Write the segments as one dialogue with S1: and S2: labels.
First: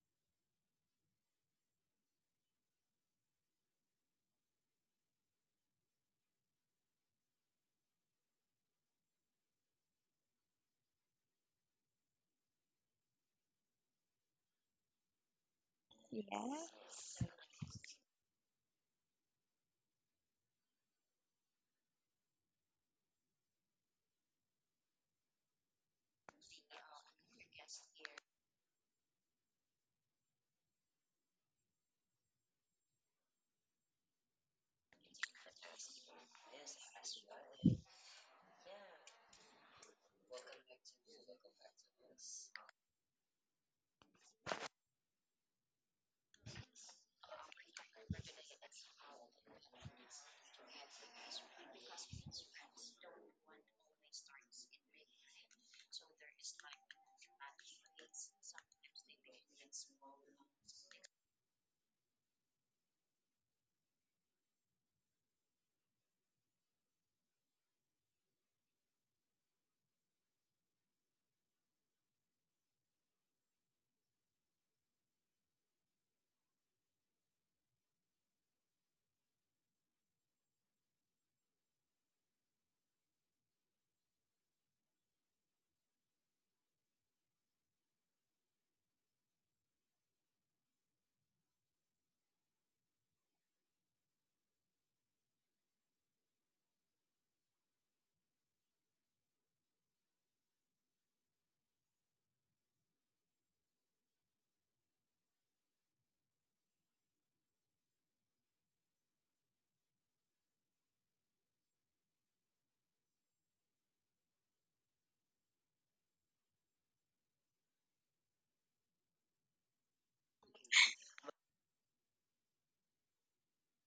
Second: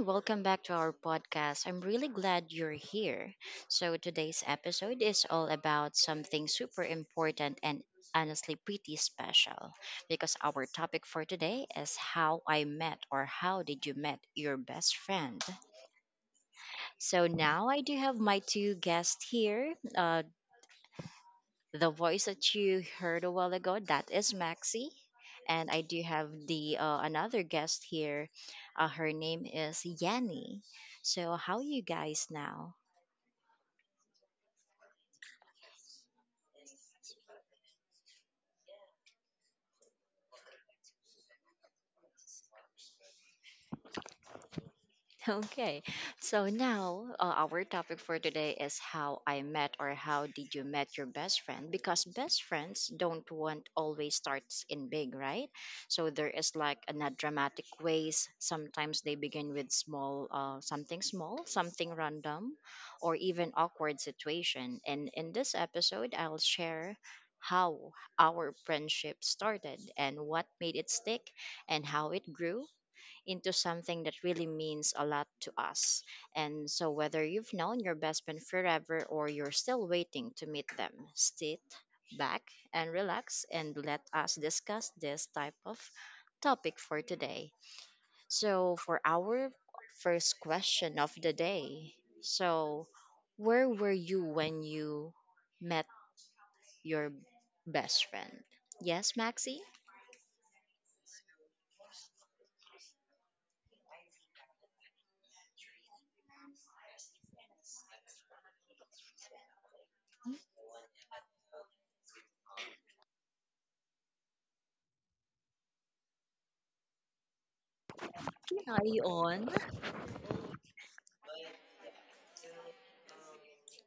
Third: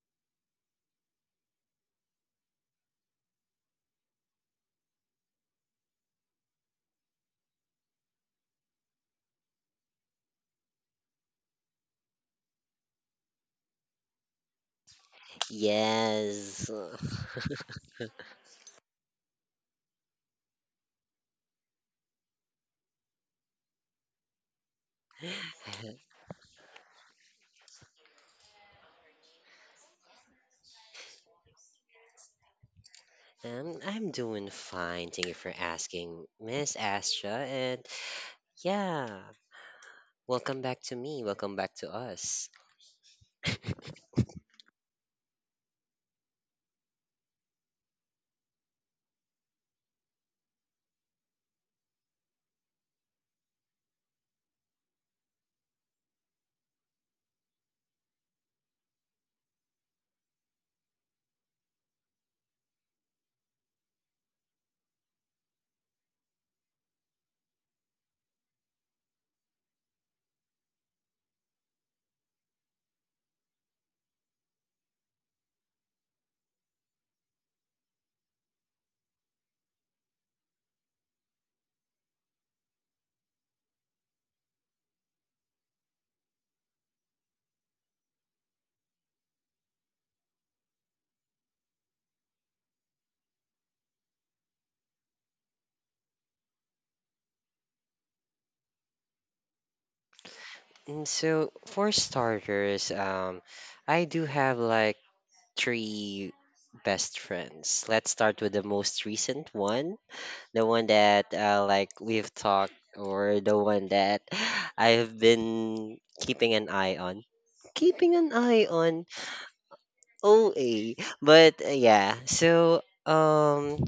S1: Welcome back to our podcast. I'm really glad you're here. So, today's episode is all about something super important and honestly pretty special because our topic for today is how I met or how did you met your best friend.
S2: Yeah.
S3: Yes.
S1: So, now I do have my two guests here. The voice that you heard a while ago, that is Maxi and I do have the another guest here. Her name is Yanni. So how you guys now?
S3: I'm doing fine. Thank you for asking, Miss Astra. And yeah, welcome back to me. Welcome back to us.
S1: Okay, so now our topic for today is how I met or how did you met your best friend? Because best friends don't want always starts in big, right? So there is like a not dramatic ways. Sometimes they begin with small, something small, something random, or even awkward situation. And in this episode, I'll share how our friendship started and what made it stick and how it grew into something that really means a lot to us. And so, whether you've known your best friend forever or you're still waiting to meet them, sit back and relax and let us discuss this type of topic for today. So, for our first question of the day, so where were you when you met your best friend? Yes, Maxie?
S3: And so, for starters, I do have like three best friends. Let's start with the most recent one, the one that like we've talked, or the one that I've been keeping an eye on. Keeping an eye
S1: Yeah, are you
S3: on
S1: on?
S3: OA. But yeah, so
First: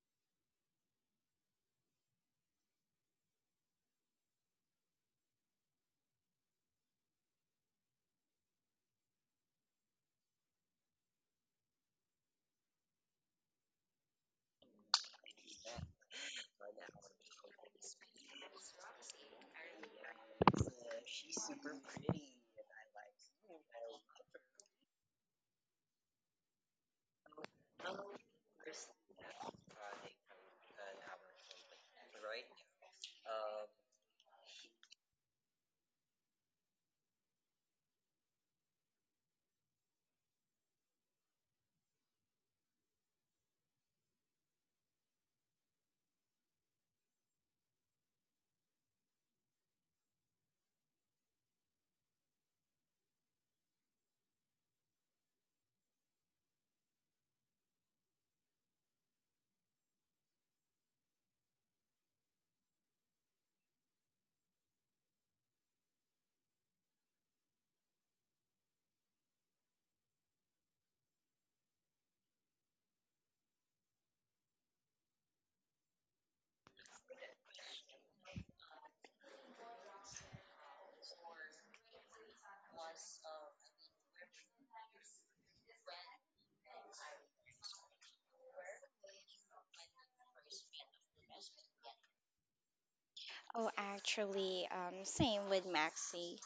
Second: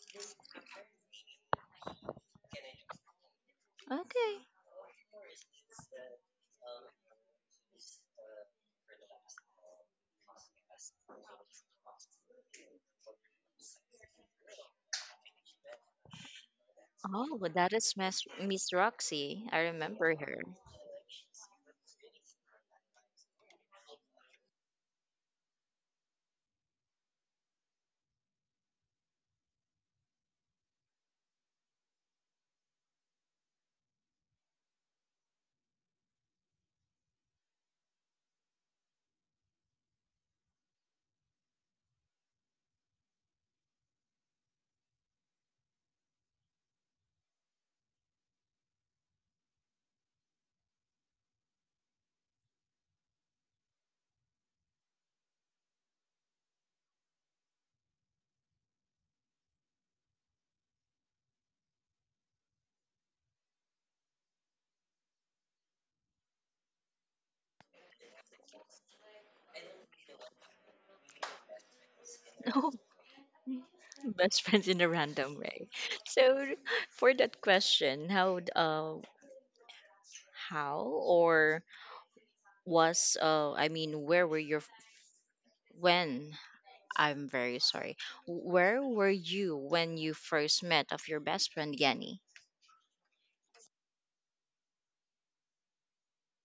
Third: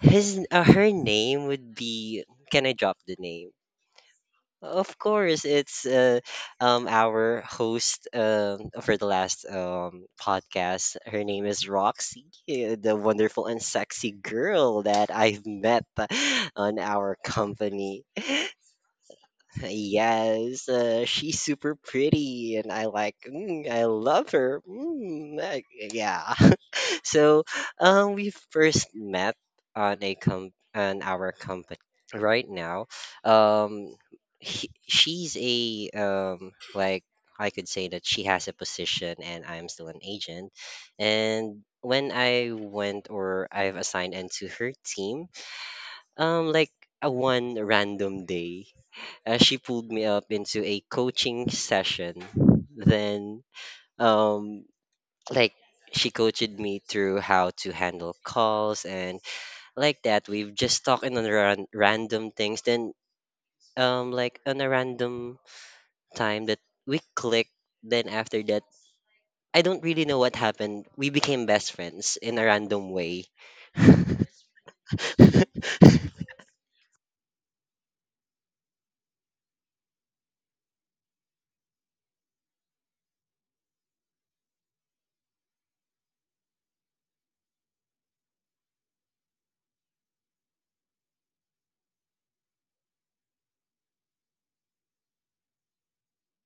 S3: his her name would be, can I drop the name?
S1: Okay.
S3: Of course, it's our host for the last podcast. Her name is Roxy, the wonderful and sexy girl that I've met on our
S1: Oh, that is
S3: company.
S1: Miss Roxy. I remember her.
S3: Yes, she's super pretty, and I like. I love her. Like, yeah. So, we first met on a com on our company right now. Um, she's a like I could say that she has a position and I'm still an agent. And when I went or I've assigned into her team, like a one random day, she pulled me up into a coaching session. Then um like she coached me through how to handle calls and like that we've just talked on random things. Then like on a random time, that we clicked. Then after that, I don't really know what happened. We became best friends in a
S1: Oh,
S3: random way.
S1: best friends in a random way. So, for that question, how or was I mean where were your f- when I'm very sorry. Where were you when you first met of your best friend Yanni?
S2: Oh, actually, same with Maxi.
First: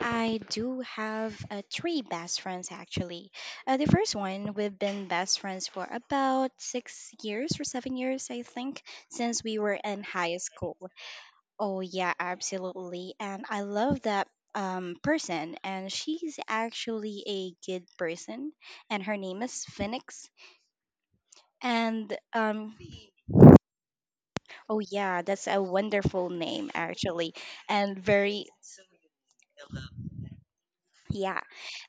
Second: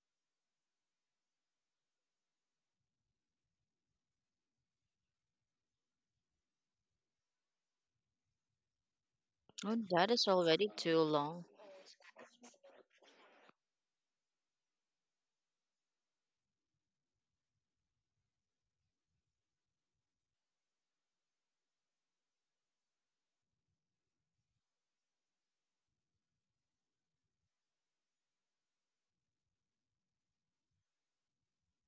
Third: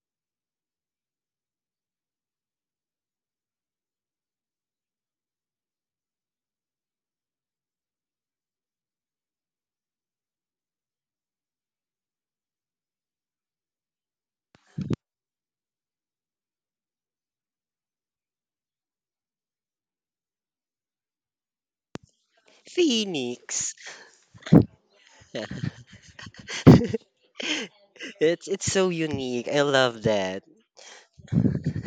S2: I do have three best friends actually. The first one, we've been best friends for about 6 years or 7 years, I think, since we
S1: Oh,
S2: were in
S1: that is
S2: high
S1: already
S2: school.
S1: too long.
S2: Oh, yeah, absolutely. And I love that person, and she's actually a good person, and her name is Phoenix. And
S3: Phoenix.
S2: Oh yeah,
S3: Yeah.
S2: that's a wonderful name actually, and very.
S3: It's so unique, I love that.
S2: Yeah,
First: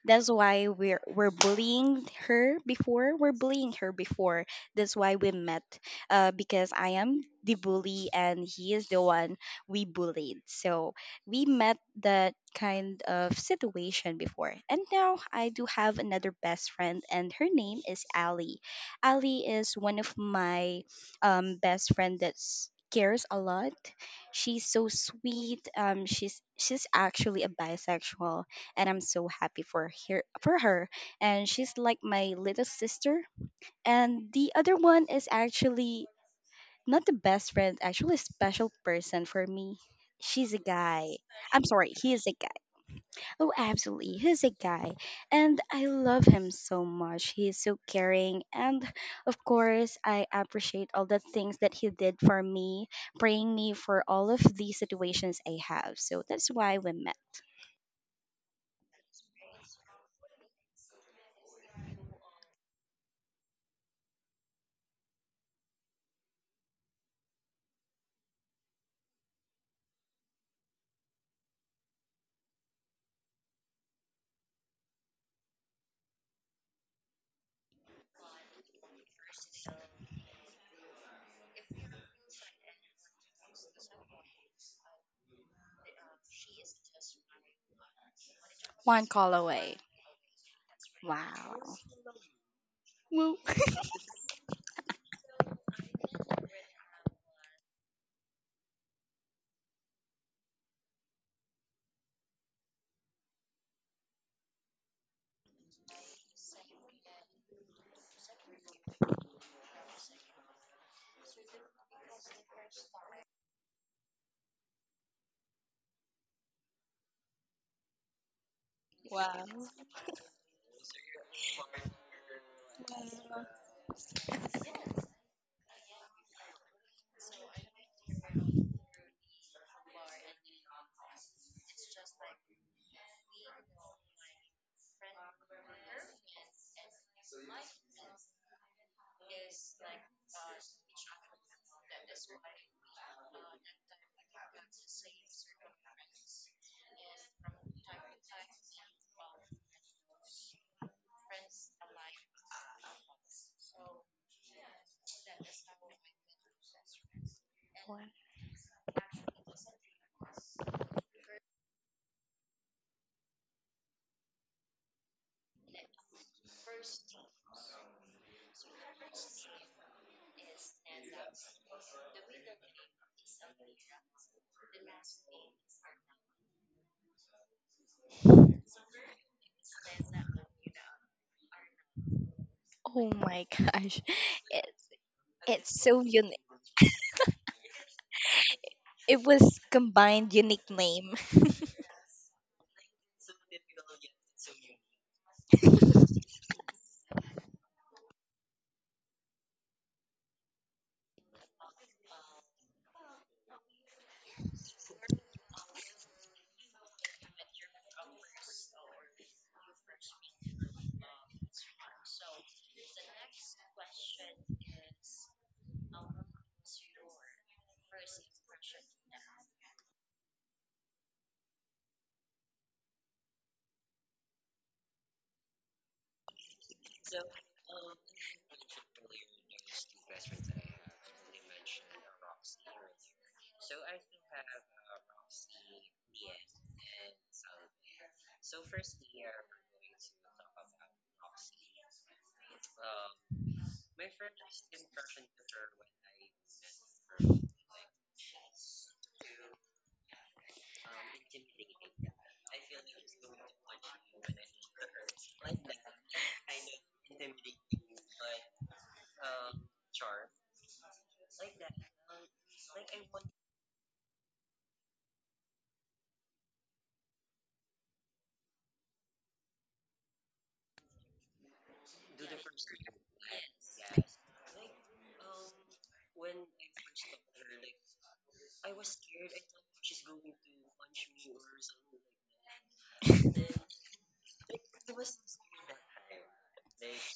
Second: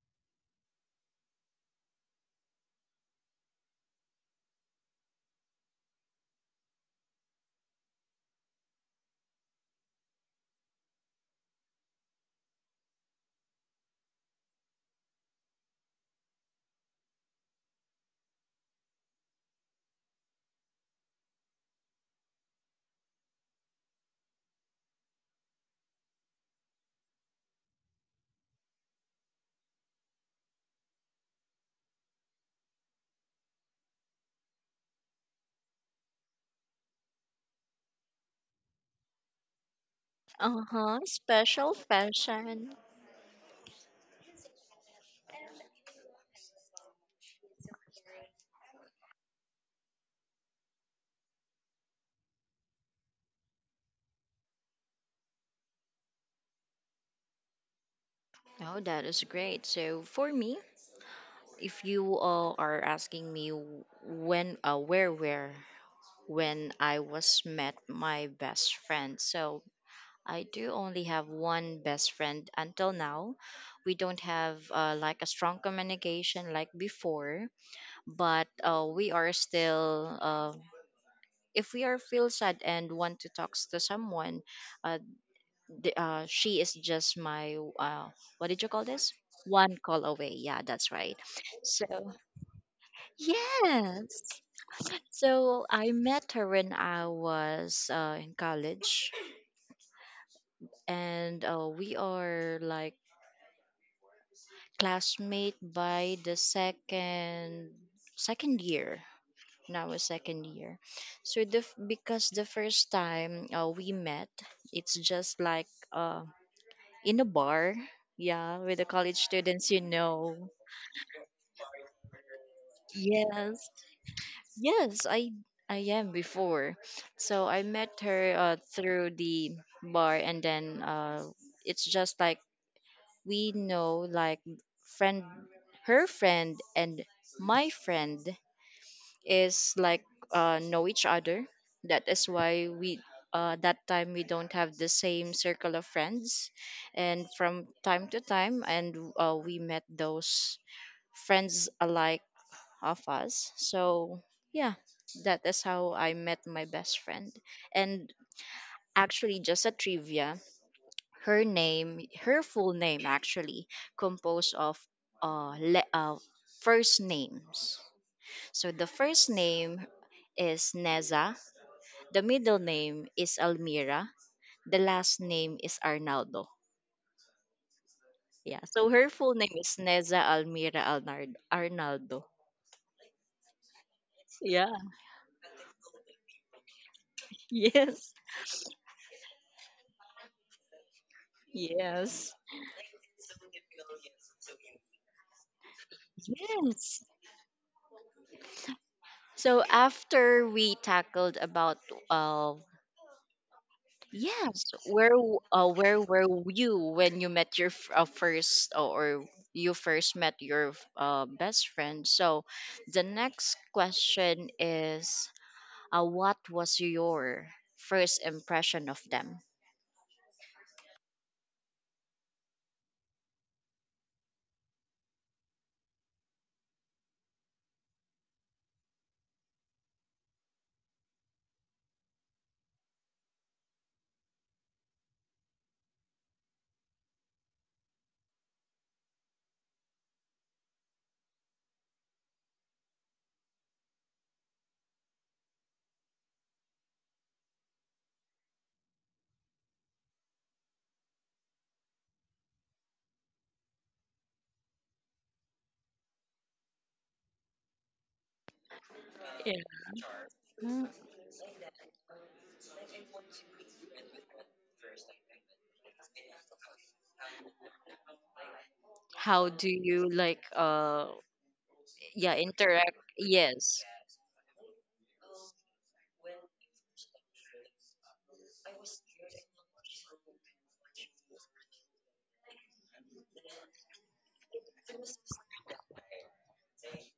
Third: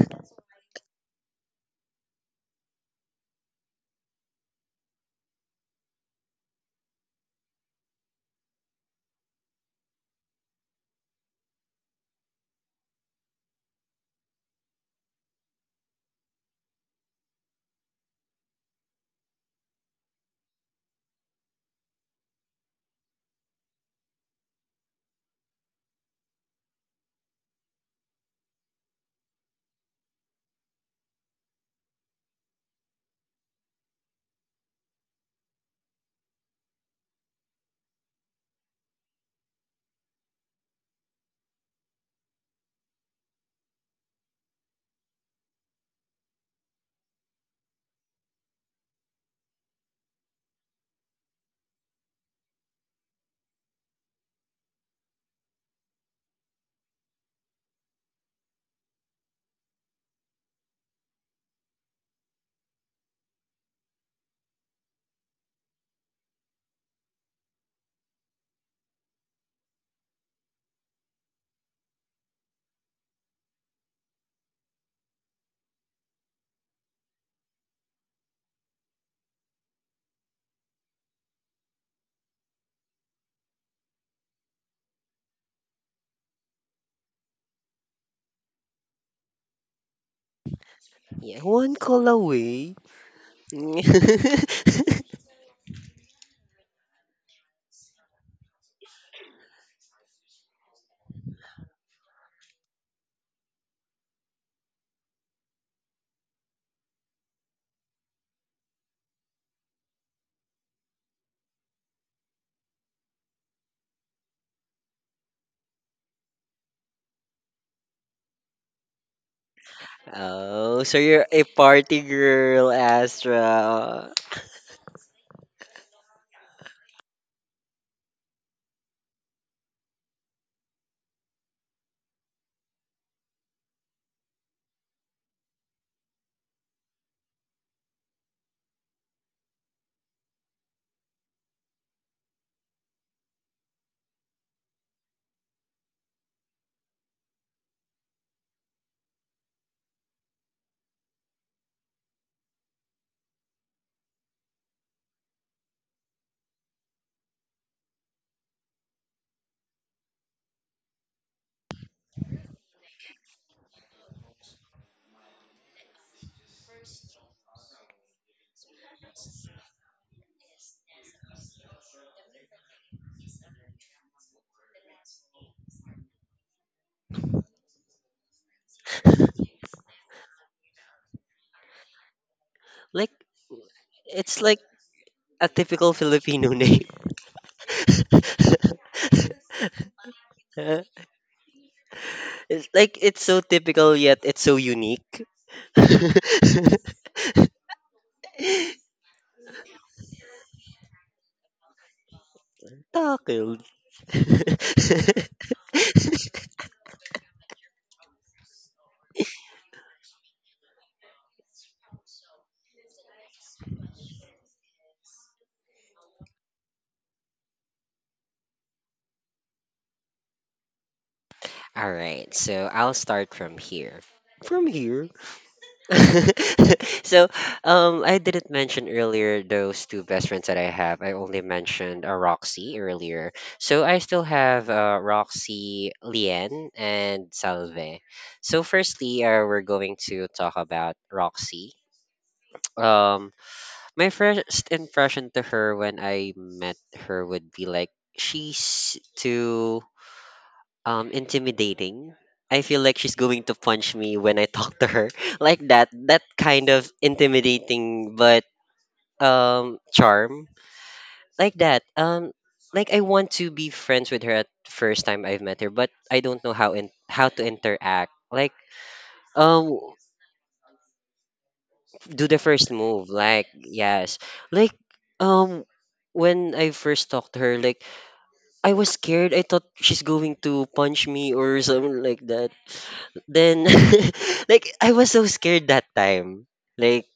S2: that's why we're bullying her before. We're bullying her before. That's why we met. Because I am the bully and he is the one we bullied. So we met that kind of situation before. And now I do have another best friend, and her name is Ali. Ali is one of my best friend that cares a lot. She's so sweet. She's actually a bisexual, and I'm so happy for her. And she's like my little sister. And the other one is actually not the best friend, actually a special person for me. She's a
S1: Uh-huh,
S2: guy. I'm
S1: special
S2: sorry, he is a guy.
S1: fashion.
S2: Oh, absolutely. He's a guy. And I love him so much. He is so caring. And of course, I appreciate all the things that he did for me, praying me for all of the situations I have. So that's why we met.
S1: Oh, that is great. So for me, if you all are asking me when, where, when I was met my best friend, so I do only have one best friend until now. We don't have like a strong communication like before, but we are still. If we are feel sad and want to talk to someone, uh, she is just my what did you call
S2: One
S1: this?
S2: call
S1: One
S2: away.
S1: call away. Yeah, that's right.
S3: Yeah, one
S2: Wow.
S3: call
S1: So.
S3: away.
S2: Woo.
S1: Yes. So I met her when I was in college, and we are like classmate by the second year. Now a second year, so because the first time we met, it's just like in a bar, yeah, with the college
S2: Wow.
S1: students, you know.
S3: Oh, so you're a party girl,
S1: Yes,
S3: Astra.
S1: yes, I am before. So I met her through the bar, and then it's just like we know, like friend, her friend and my friend is like know each other. That is why we that time we don't have the same circle of friends, and from time to time, and we met those friends alike of us. So, yeah, that is how I met my best friend.
S2: Wow.
S1: And actually, just a trivia her name, her full name actually, composed of uh, le- uh, first names. So, the first name is Neza, the middle name is Almira, the last name is Arnaldo. Yeah, so her full name is Neza Almira Arnaldo.
S3: Like
S2: Oh my gosh.
S3: it's like
S2: It,
S1: Yeah,
S3: a
S2: it's
S3: typical
S2: so unique.
S3: Filipino name.
S1: yes,
S2: It was combined unique name.
S1: yes,
S3: It's like it's so typical yet it's so unique.
S1: yes. So after we tackled about uh
S3: Tackled.
S1: yes, where were you when you met you first met your best friend? So the next question is what was your first impression of them?
S3: All right, so I'll start from here. From here. So, I didn't mention earlier those two best friends that I have. I only mentioned Roxy earlier. So I still have Roxy, Lien, and Salve. So firstly, we're going to talk about Roxy. Um, my first impression to her when I met her would be like she's too intimidating. I feel like she's going to punch me when I talk to her. Like that. That kind of intimidating but
S1: Yeah.
S3: charm.
S1: Mm,
S3: Like that. Like I want to be friends with her at first time I've met her, but I don't know how in how to interact. Like
S1: how do
S3: um
S1: you like
S3: do
S1: yeah
S3: the first
S1: interact?
S3: move. Like
S1: Yes.
S3: yes. Like um when I first talked to her, like I was scared. I thought she's going to punch me or something like that. Then like I was so scared that time. Like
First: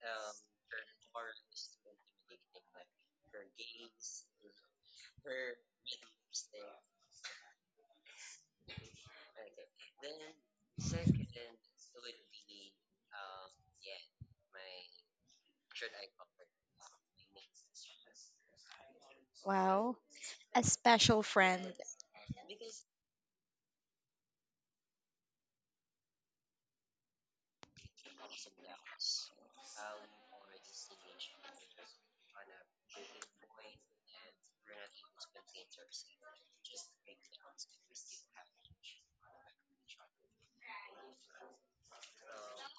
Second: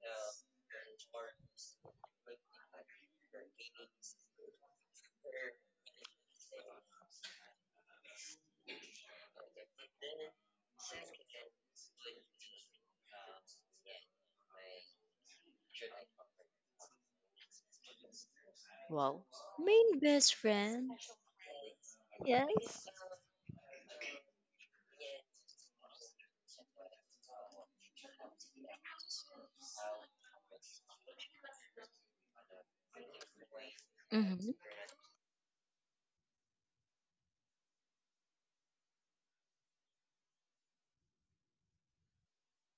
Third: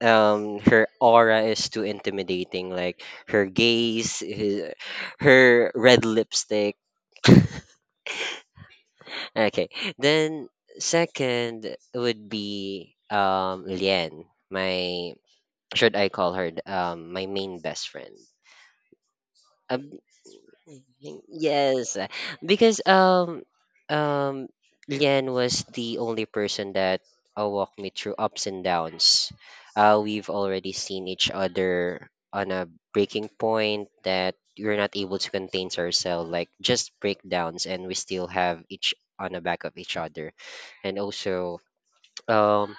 S3: her aura is too intimidating, like her gaze his, her red lipstick, okay. Then second would be Lian, my, should I call her my main best friend.
S1: Wow.
S2: Wow.
S3: Um,
S1: Main best
S2: A
S1: friend.
S2: special
S3: Think-
S2: friend.
S3: Yes, because
S1: Yes.
S3: um Lian was the only person that walked me through ups and downs. We've already seen each other on a breaking point that
S1: Mm-hmm.
S3: we're not able to contain ourselves, like just breakdowns, and we still have each on the back of each other. And also, um,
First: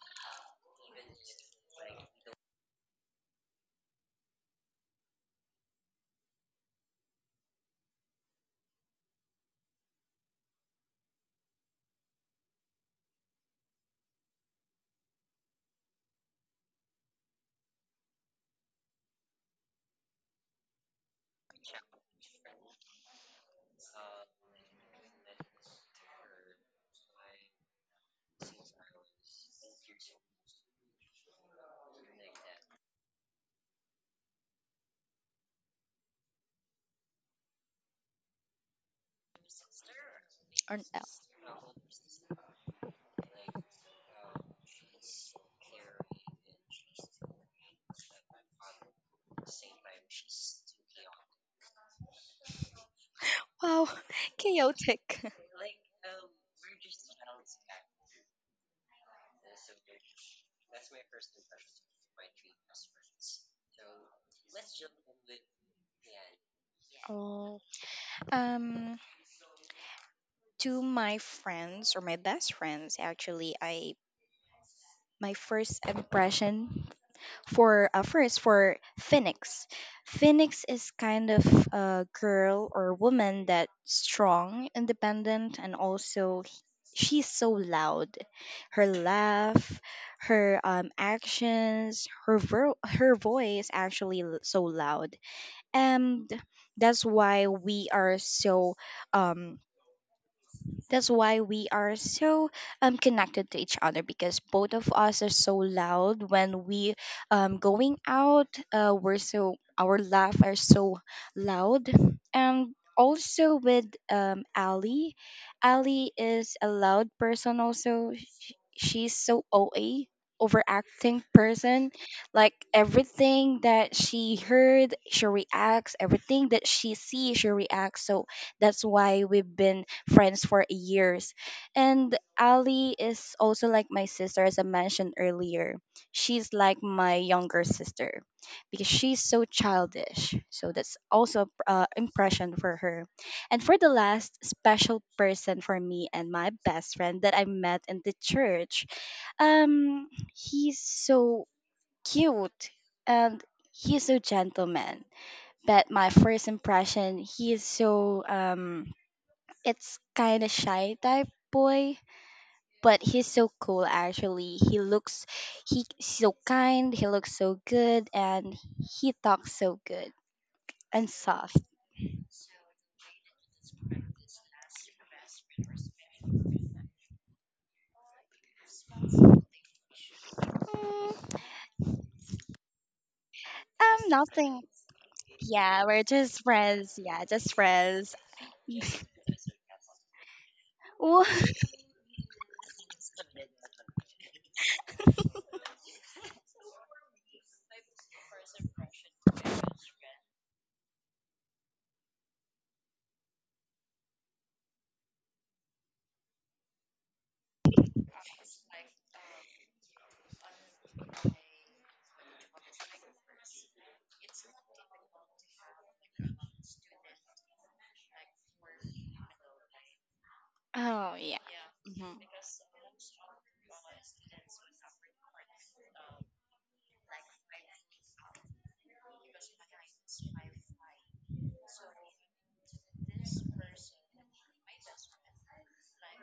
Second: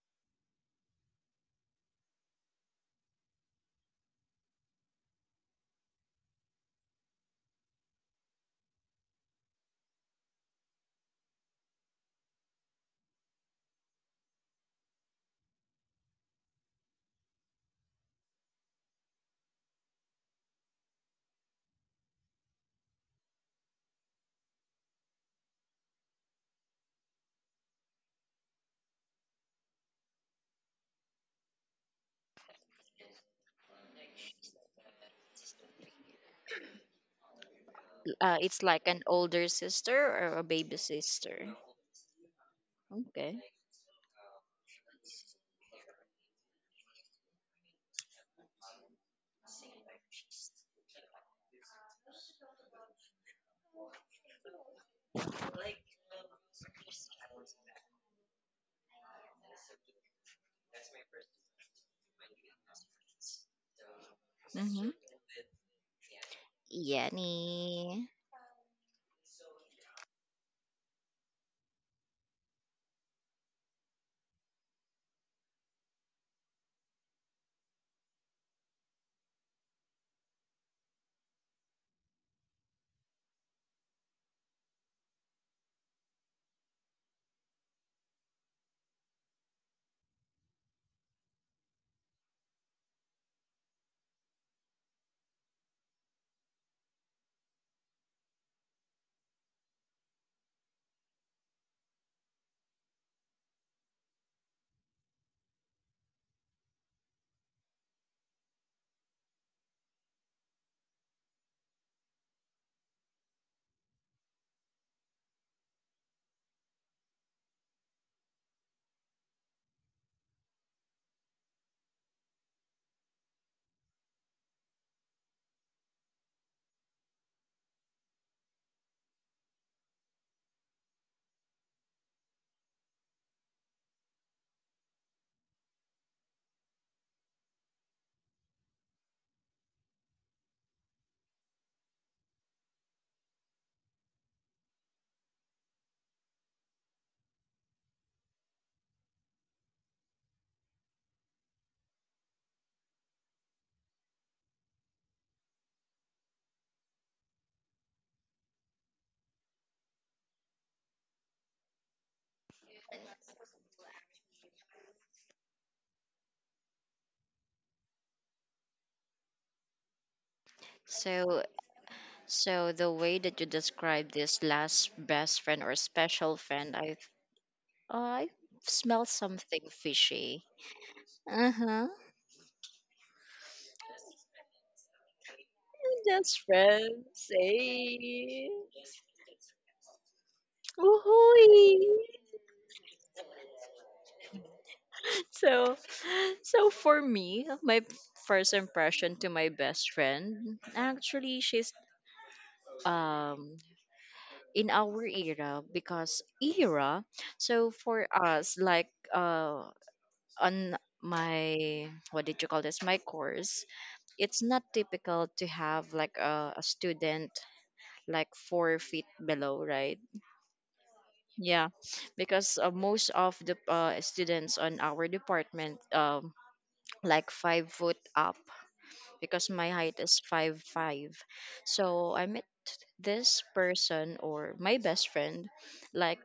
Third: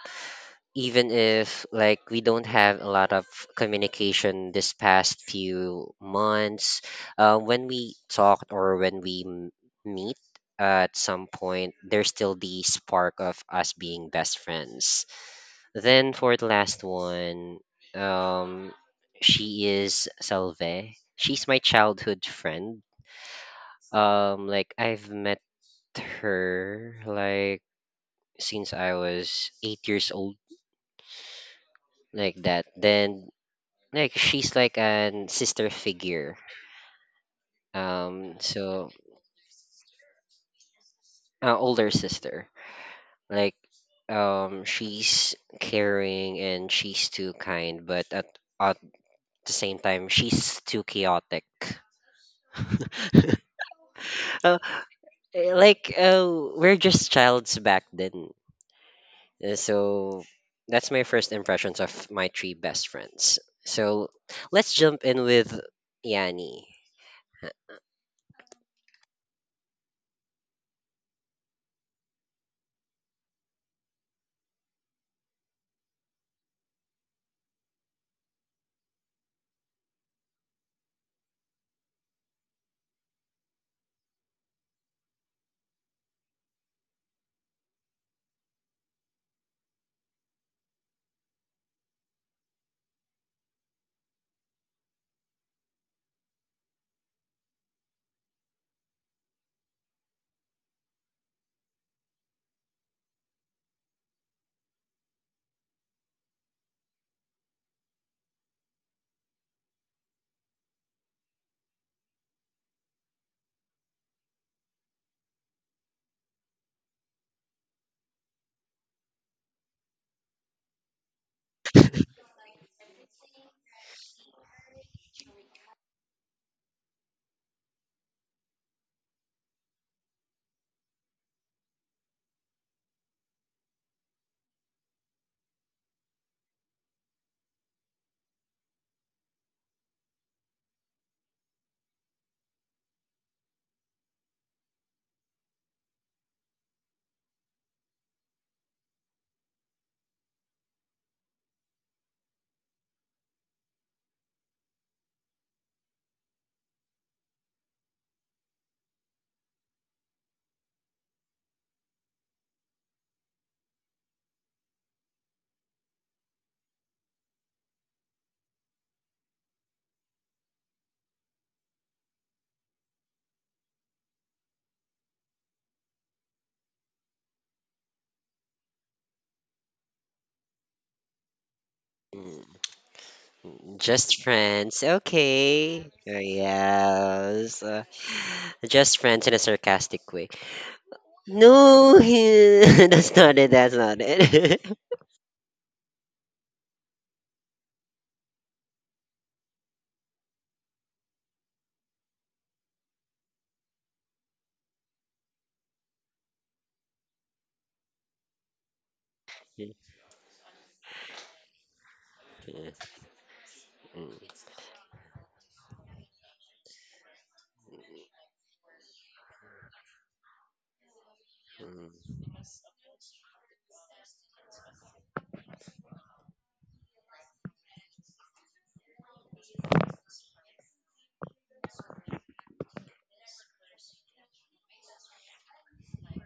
S3: even if like we don't have a lot of communication this past few months, when we talked or when we meet at some point, there's still the spark of us being best friends. Then for the last one, um she is Salve. She's my childhood friend. Like I've met her like since I was 8 years old, like that. Then like she's like an sister figure. um
S1: It's like
S3: so
S1: an older sister or a baby
S2: Or no.
S1: sister.
S3: older sister.
S1: Okay.
S3: Like she's caring and she's too kind but at at the same time she's too chaotic.
S2: Wow.
S3: uh,
S2: Chaotic.
S3: eh, like uh, we're just childs back then. So that's my first impressions of my three best friends. So let's
S1: Mm-hmm.
S3: jump in with Yani.
S2: Oh.
S1: Yanni.
S2: Um to my friends or my best friends actually, I my first impression for first for Phoenix. Phoenix is kind of a girl or woman that's strong, independent, and also she's so loud. Her laugh, her actions, her her voice actually so loud, and that's why um we are so connected to each other because both of us are so loud when we going out. We're so, our laugh are so loud, and also with Ali. Ali is a loud person also. She's so OA, overacting person. Like everything that she heard, she reacts. Everything that she sees, she reacts. So that's why we've been friends for years. And Ali is also like my sister, as I mentioned earlier. She's like my younger sister because she's so childish. So that's also a impression for her. And for the last special person for me and my best friend that I met in the church, um, he's so cute and he's so gentleman. But my first impression, he is so it's kind of shy type boy, but he's so cool actually. He looks, he's so kind. He looks so good, and he talks so good and
S1: So
S2: soft.
S1: so the way that you describe this last best friend or special friend, I smell something fishy.
S2: Mm,
S1: Uh huh.
S3: Just
S2: nothing.
S3: friends, okay.
S2: Yeah, we're
S1: Best
S2: just friends.
S1: friend,
S2: Yeah, just
S3: Yes.
S2: friends.
S1: say,
S3: Just friends in a sarcastic way.
S2: Wha-
S1: woohoo!
S3: No, that's not it, that's not it.
S1: So so for me, my first impression to my best friend, actually, she's um in our era because era. So for us, like on my what did you call this? My course it's not typical to have like a student like 4 feet below right
S2: oh, yeah.
S1: yeah
S2: Mhm.
S1: because most of the students on our department like 5 foot up because my height is 5'5" so I met this person or my best friend like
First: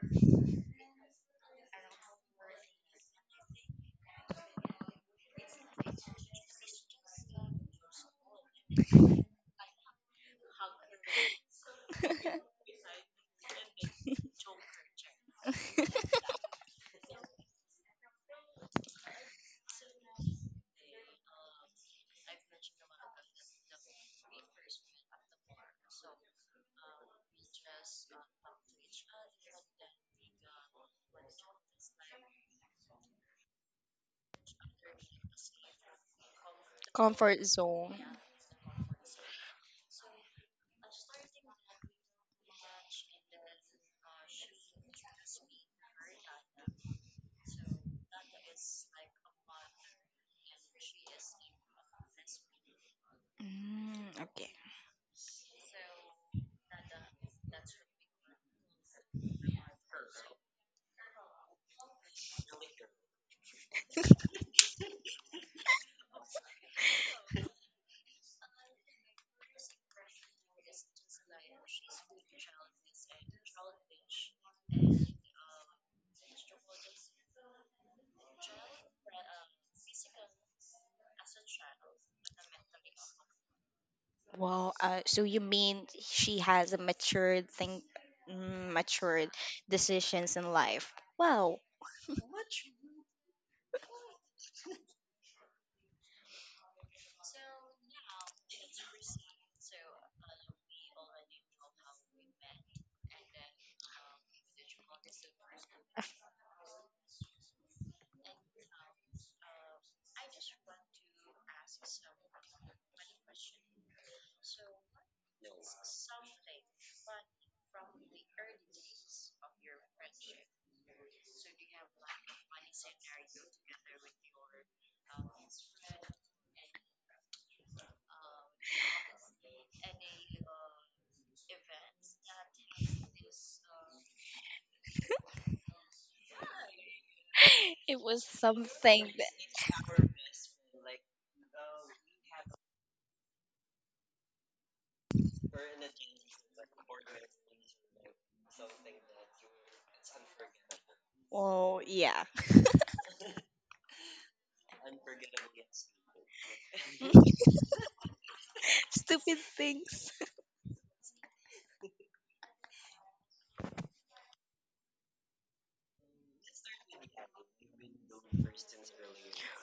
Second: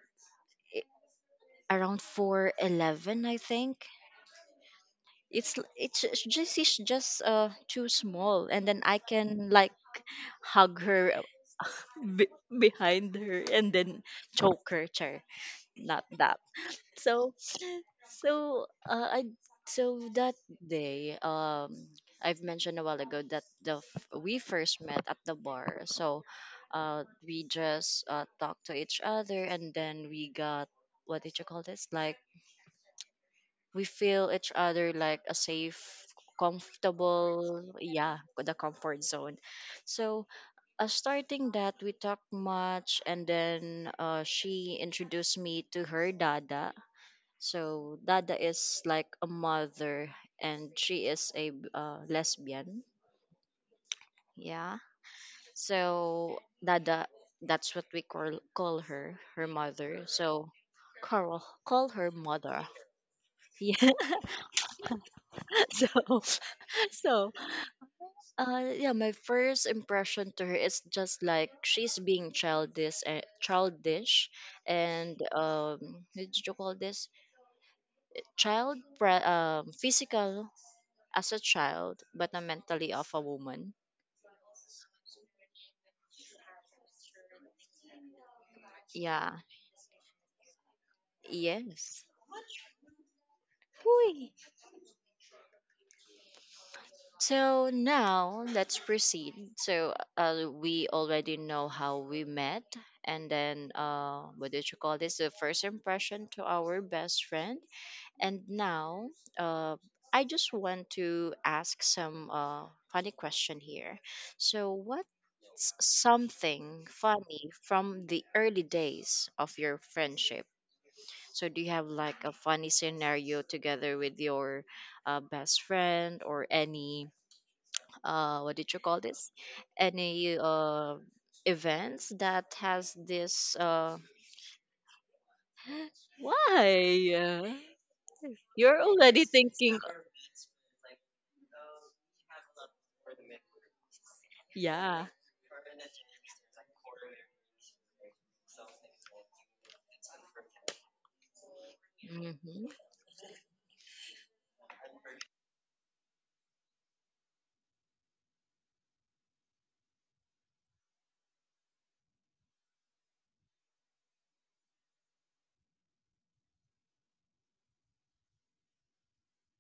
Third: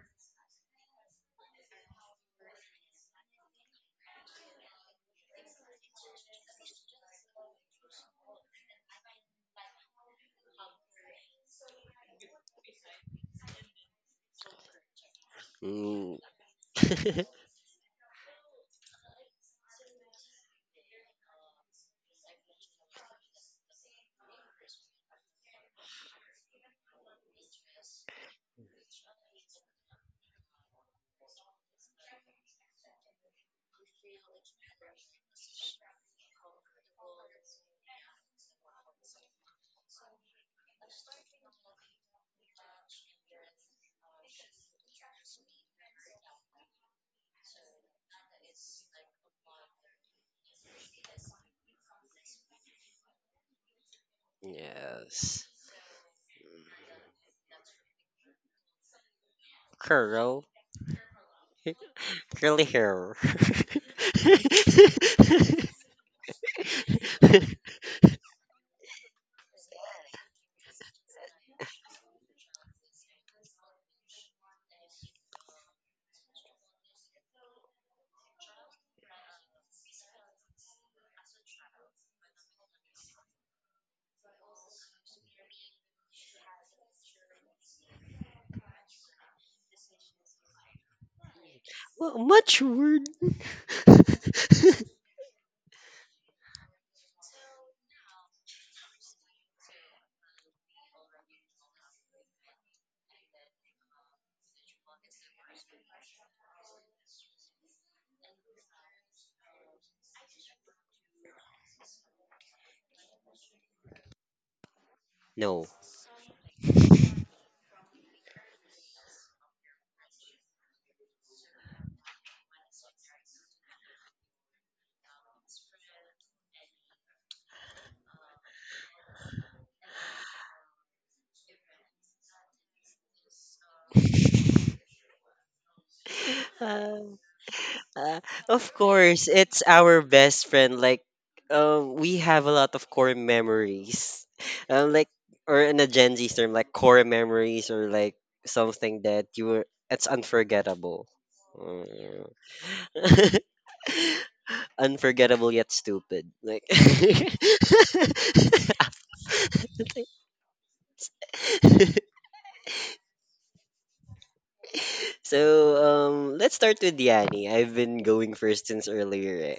S1: i- around 411 I think it's just she's just too small and then I can like hug her behind her and then choke her chair not
S3: Mm.
S1: that so so I so that day I've mentioned a while ago that we first met at the bar so we just talked to each other and then we got what did you call this like we feel each other like a safe
S2: Comfort
S1: comfortable
S2: zone.
S1: yeah the comfort zone so starting that we talked much and then she introduced me to her dada so dada is like a mother and she is lesbian
S2: Mm, okay.
S1: yeah
S3: Yes.
S1: so dada that's what we call her her mother
S3: Curl.
S1: so Carl, call her
S3: Curly
S1: mother.
S3: hair.
S1: Yeah. So, so yeah, my first impression to her is just like she's being childish, and what did you call this? Physical as a child, but not mentally of a woman.
S2: Well, so you mean she has a matured thing, mm, matured
S1: Yeah,
S2: decisions in life. Wow,
S1: yes.
S3: Well, much word.
S1: So now let's proceed. So we already know how we met, and then what did you call this? The first
S2: I
S1: impression to our best friend. And now, uh, I just want to ask some funny question here. So, what's
S3: No.
S1: something funny from the early days of your friendship? So, do you have like a funny scenario together with your best friend or any what did you call this? Any events that has this?
S3: Uh,
S1: Why?
S2: think it was
S3: Uh,
S2: some.
S3: of
S1: You're already
S3: course, it's
S1: thinking.
S3: our best friend. Like, we have a lot of core memories.
S1: Yeah.
S3: Like, or in a Gen Z term, like core memories, or like something that you were. It's unforgettable.
S2: Oh yeah,
S3: Mm.
S1: Hmm.
S3: Unforgettable yet stupid. Like.
S2: stupid things.
S3: So let's start with Yanni. I've been going first since earlier.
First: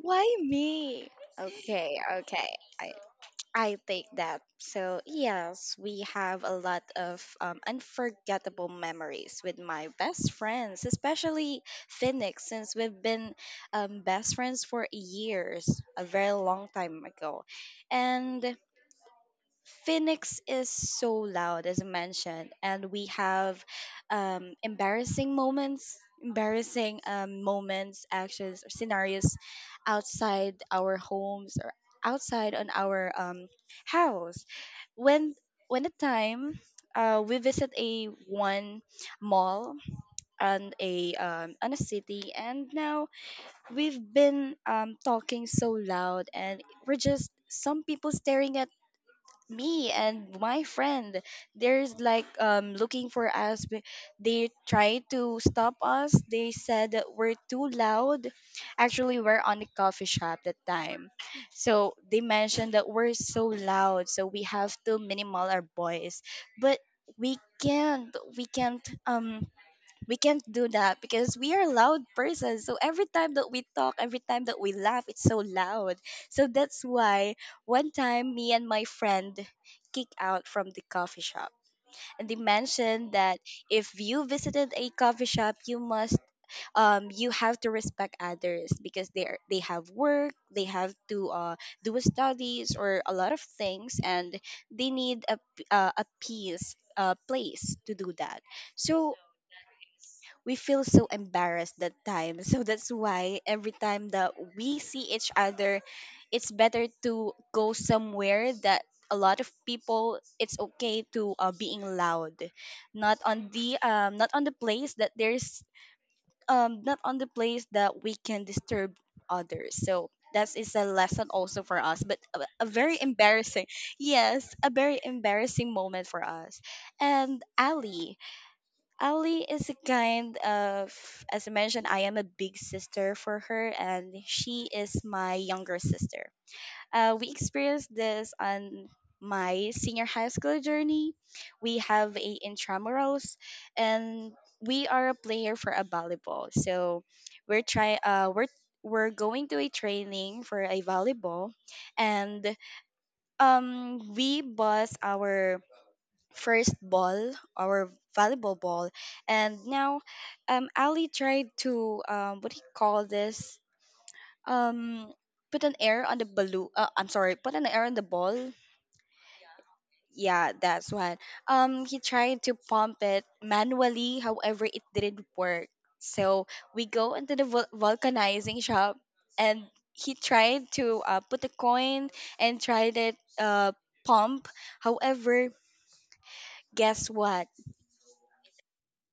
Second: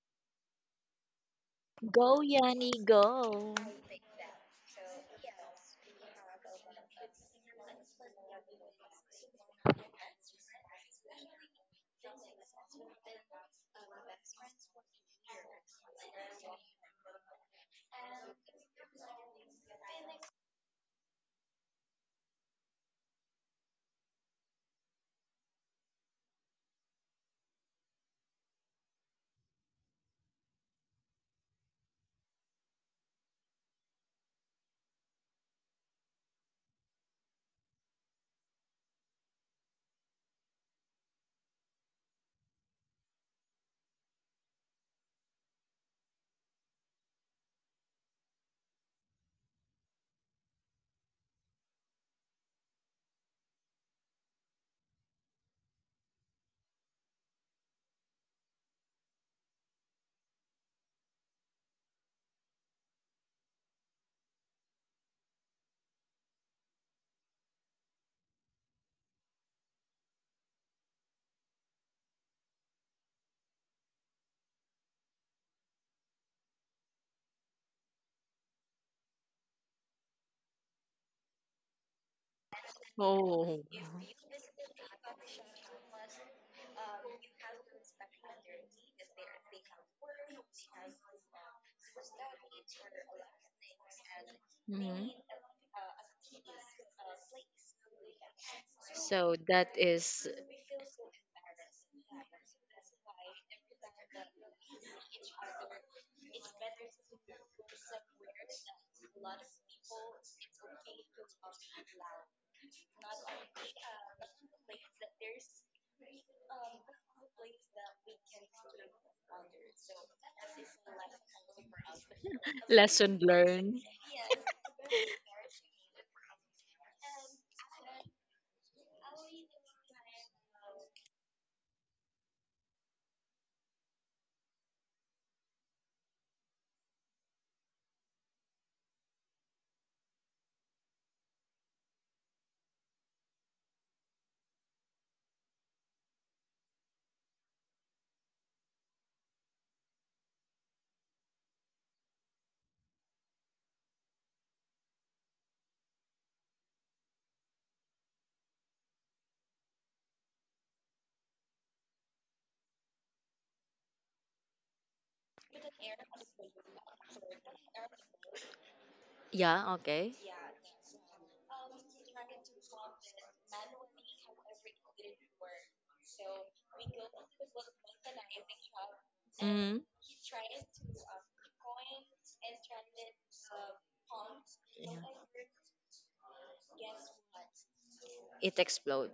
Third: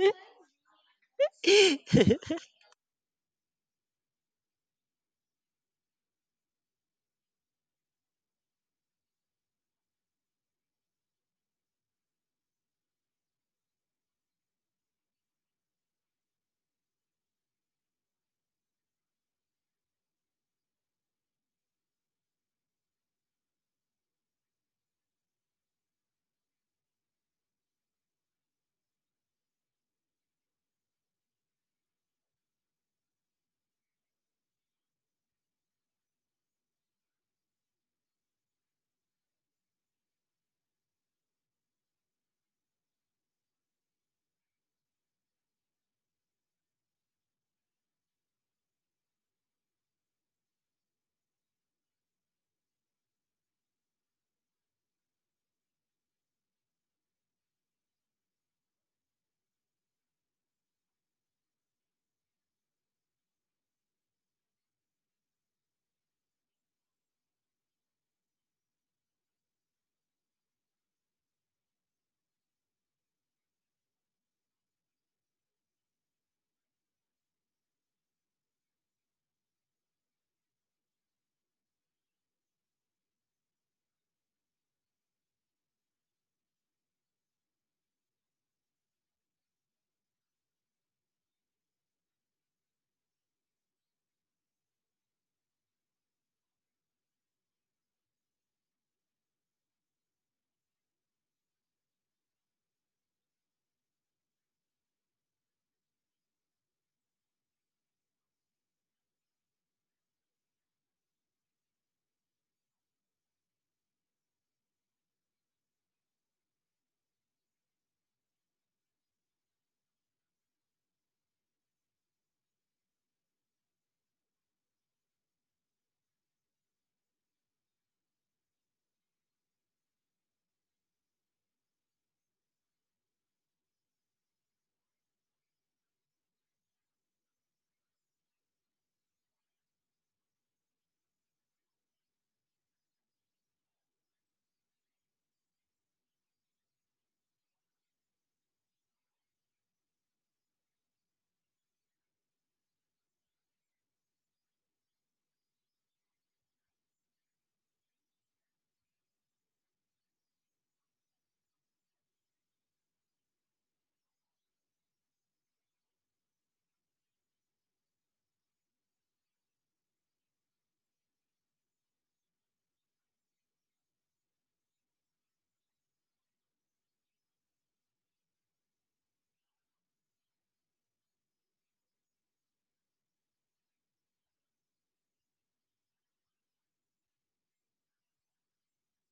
S2: Why me? Okay,
S3: Eh.
S1: Go,
S2: okay.
S1: Yanni,
S2: I
S1: go.
S2: I take that. So, yes, we have a lot of unforgettable memories with my best friends, especially Phoenix, since we've been best friends for years, a very long time ago. And Phoenix is so loud, as I mentioned, and we have um, embarrassing moments, embarrassing moments, actions, or scenarios outside our homes or outside on our house. When when a time we visit a one mall and a city, and now we've been talking so loud, and we're just some people staring at me and my friend. There's like looking for us, but they tried to stop us. They said that we're too loud. Actually, we're on the coffee shop that time, so they mentioned that we're so loud, so we have to minimal our voice. But we can't we can't um we can't do that because we are loud persons. So every time that we talk, every time that we laugh, it's so loud. So that's why one time me and my friend kicked out from the coffee shop. And they mentioned that
S1: Oh.
S2: if you visited a coffee shop, you must you have to respect others because they have work, they have to do studies or a lot of things, and they
S1: Hmm.
S2: need a a peace place to do that. So
S1: So that is
S2: we feel so embarrassed that time. So that's why every time that we see each other, it's better to go somewhere that a lot of people it's okay to being loud. Not on the place that there's not on the place that we can disturb others. So that is a lesson also for us, but a very
S1: lesson
S2: embarrassing
S1: learned.
S2: yes, a very embarrassing moment for us. And Ali is a kind of, as I mentioned, I am a big sister for her, and she is my younger sister. We experienced this on my senior high school journey. We have a intramurals, and we are a player for a volleyball. So we're try we're going to a training for a volleyball, and we bought our first ball, our volleyball ball, and now Ali tried to what do you call this? Um, put an air on the balloon. I'm sorry, put an air on the ball.
S1: Yeah, okay.
S2: Yeah, that's what. He tried to pump it manually. However, it didn't work. So we go into the vulcanizing shop, and he tried to put a coin and tried it pump.
S1: Yeah.
S2: However, guess what?
S1: It explode.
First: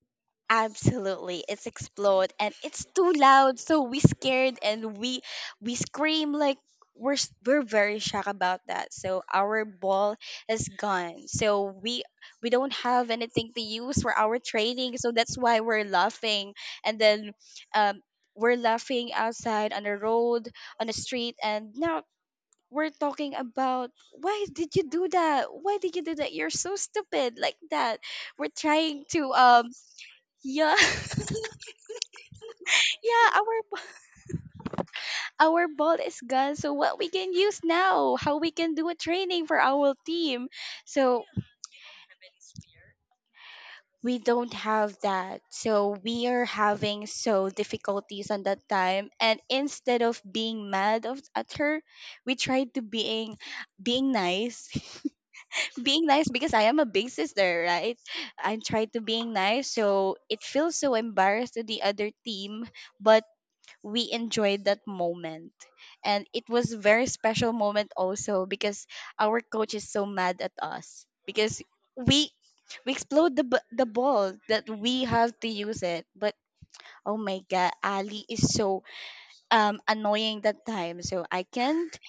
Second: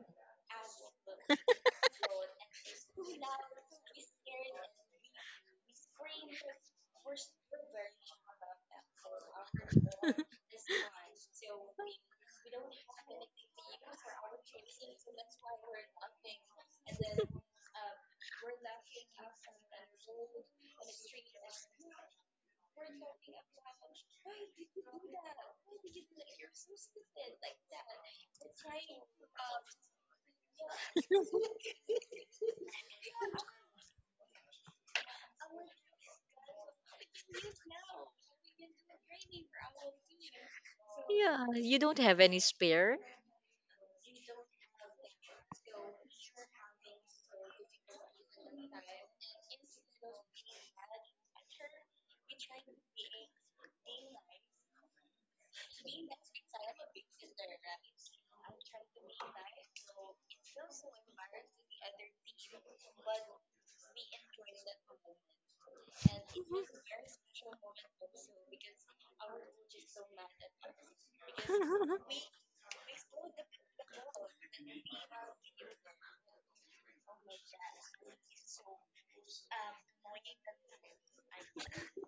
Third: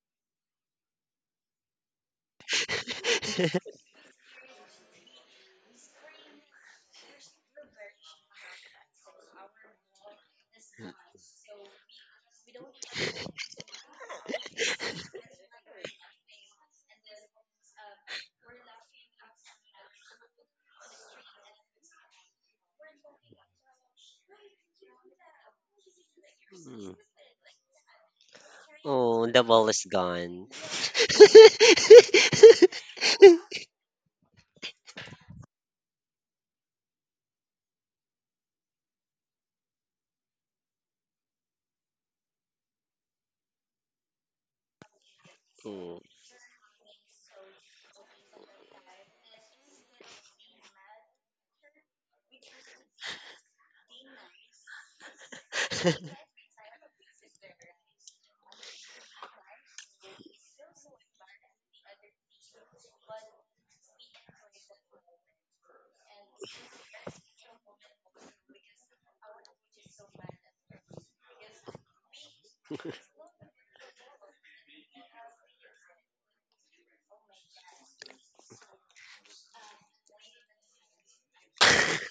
S2: Absolutely. It's explode and it's too loud, so we scared, and we scream like we're very shocked about that. So our ball is gone. So we don't have anything to use for our training. So that's why we're laughing. And then um we're laughing outside on the road, on the street, and now we're talking about, why did you do that? Why did you do that? You're so
S3: Mm.
S2: stupid like that. We're trying
S3: Oh,
S2: to
S3: the ball is gone.
S2: Yeah. Yeah, our our ball is gone. So what we can use now, how we can do a training for our team. So
S1: Yeah, you don't have any spare.
S2: we don't have that. So
S3: Mm.
S2: we are having so difficulties on that time. And instead of being mad of at her, we tried to being nice. Being nice because I am a big sister, right? I tried to being nice. So it feels so embarrassed to the other team, but we enjoyed that moment, and it was very special moment also because our coach is so mad at us because we we explode the ball that we have to use it. But oh my god, Ali is so annoying that time, so I can't.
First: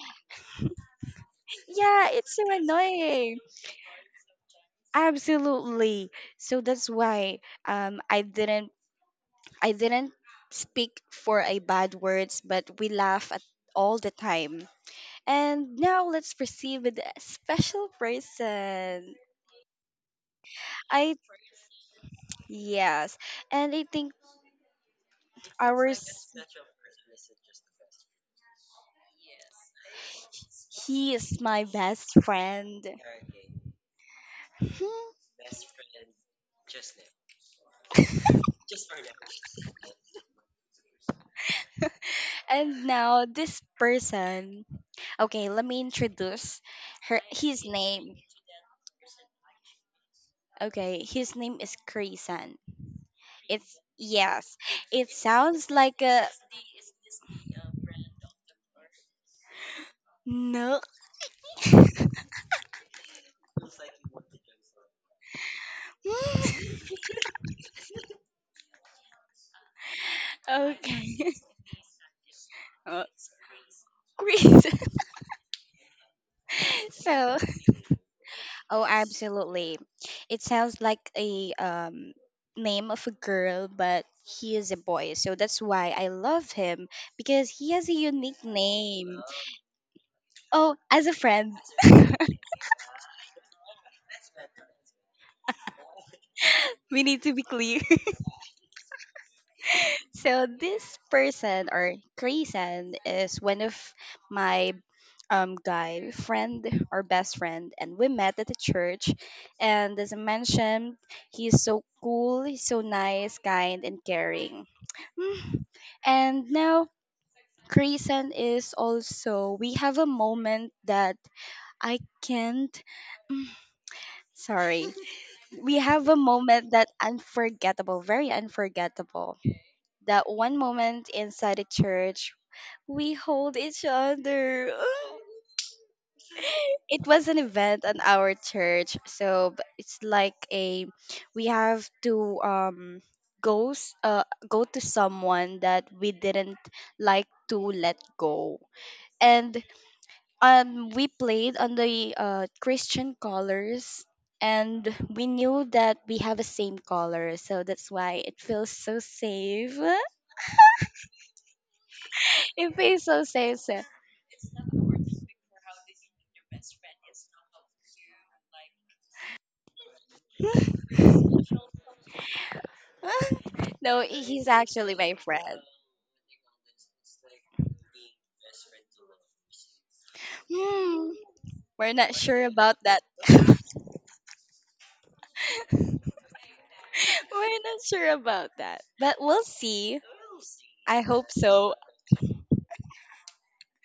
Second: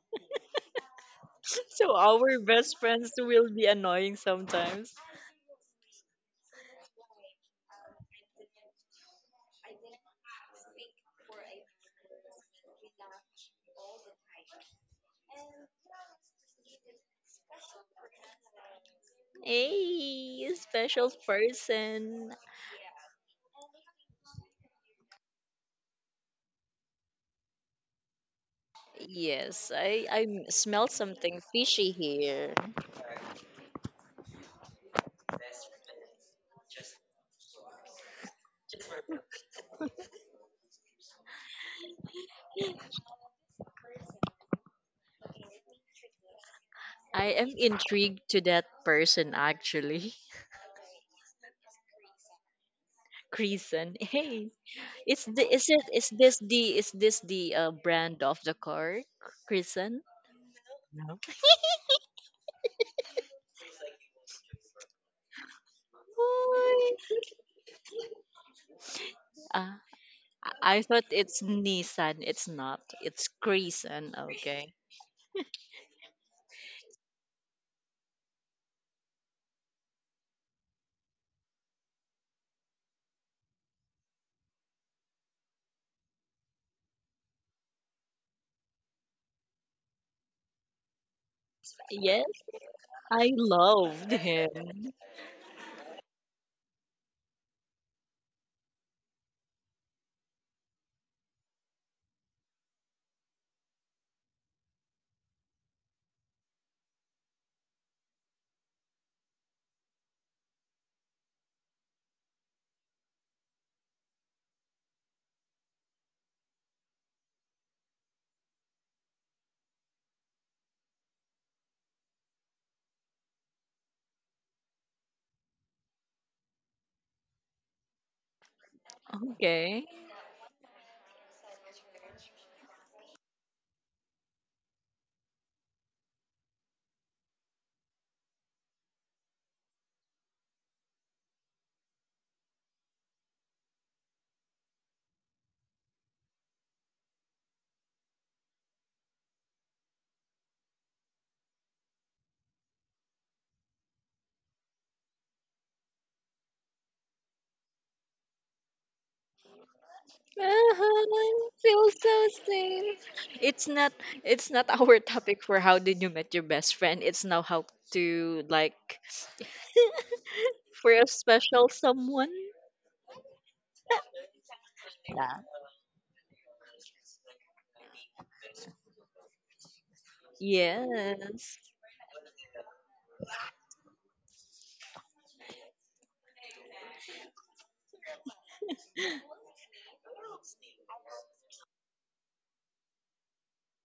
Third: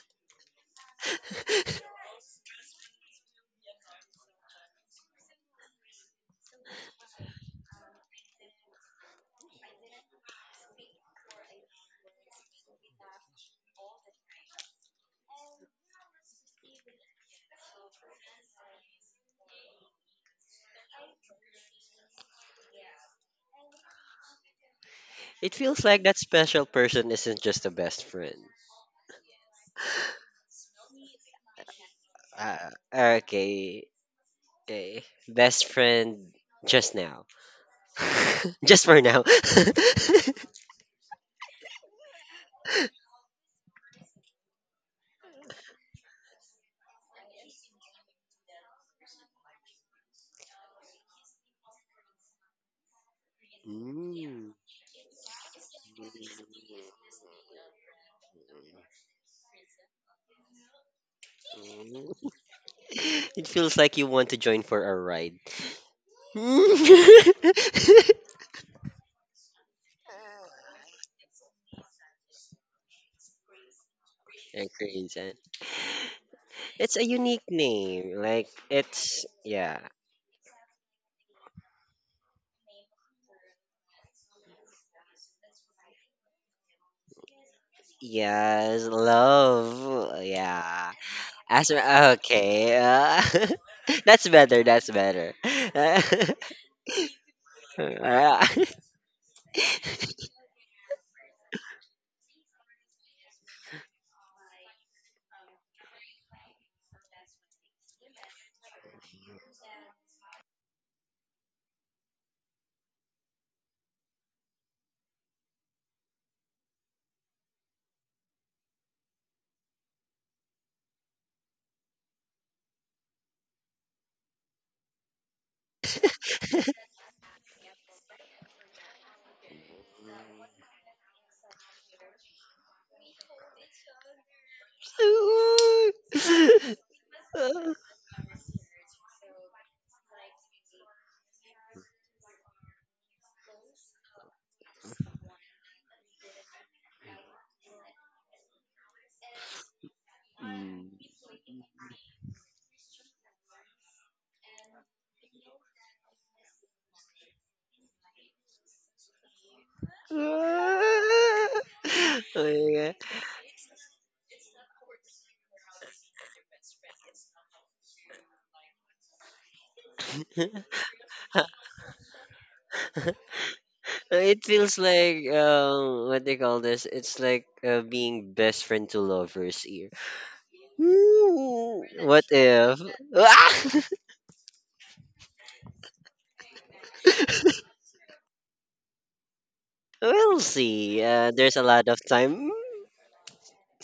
S1: So
S2: Yeah, it's
S1: our
S2: so
S1: best friends
S2: annoying,
S1: will be annoying sometimes.
S2: absolutely. So that's why um i didn't I didn't speak for a bad words, but we laugh at all the time. And now let's proceed with a special person.
S1: Hey, special
S2: I
S1: person.
S2: Yes, and I think
S3: It feels like that
S2: ours,
S3: special person isn't just a best friend.
S1: Yes, smell
S2: he
S1: something
S2: is my
S1: fishy
S2: best
S1: here.
S3: Uh,
S2: friend.
S3: okay, okay.
S2: Hmm.
S3: Best friend just now. Just for now.
S2: And now this person. Okay, let me introduce her
S1: I am
S2: his name.
S1: intrigued to that person actually.
S2: Okay, his name is Krisan. It's
S1: Creason. Hey,
S3: Mm.
S2: yes. It
S1: Is the is
S2: sounds
S1: it
S2: like a
S1: is this the brand of the car, Krisan?
S2: no.
S3: It feels like you want to join for a ride. And
S1: Ah, I thought
S2: Okay.
S1: it's Nissan. It's not. It's Krisan.
S2: Great.
S1: Okay.
S3: crazy. It's a
S2: So,
S3: unique name. Like
S2: oh,
S3: it's
S2: absolutely.
S3: yeah.
S2: It sounds like a name of a girl, but he is a boy. So that's why I love him because he has a unique
S3: Yes,
S2: name.
S3: love.
S2: Oh,
S3: Yeah.
S2: as a friend,
S3: As
S1: Yes,
S3: okay.
S1: I loved
S3: That's better. That's
S1: him.
S3: better.
S2: we need to be clear. So this person or Grayson is one of my guy friend or best friend, and we met at the church. And as I mentioned, he's so cool, he's so nice, kind and caring. Mm. And now Grayson is also, we have a moment that I can't, mm, sorry. We have a moment that unforgettable, very unforgettable,
S1: Okay.
S2: that
S3: Uh,
S2: one moment inside the church we hold each other. It was an
S3: Uh,
S2: event at our church, so it's like a, we have to go s- uh go to someone that we didn't like to let go, and we played on the Christian colors. And we knew that we have the same color, so that's why it feels so safe.
S1: Uh-huh.
S3: oh my
S1: Feels so
S2: It
S3: God.
S1: safe.
S2: feels so safe.
S1: It's
S2: So.
S1: not it's not our topic for how did you met your best friend. It's now how to like for a special someone.
S2: No,
S3: It
S2: he's
S3: feels
S2: actually my
S3: like
S1: Yeah.
S2: friend.
S3: what they call this? It's like being best friend to lovers here.
S2: Hmm,
S1: Yes.
S3: Ooh,
S2: we're not
S3: what
S2: sure about
S3: if?
S2: that. We're not sure about that. But we'll see.
S3: We'll
S2: I
S3: see.
S2: hope
S3: There's a
S2: so.
S3: lot of time.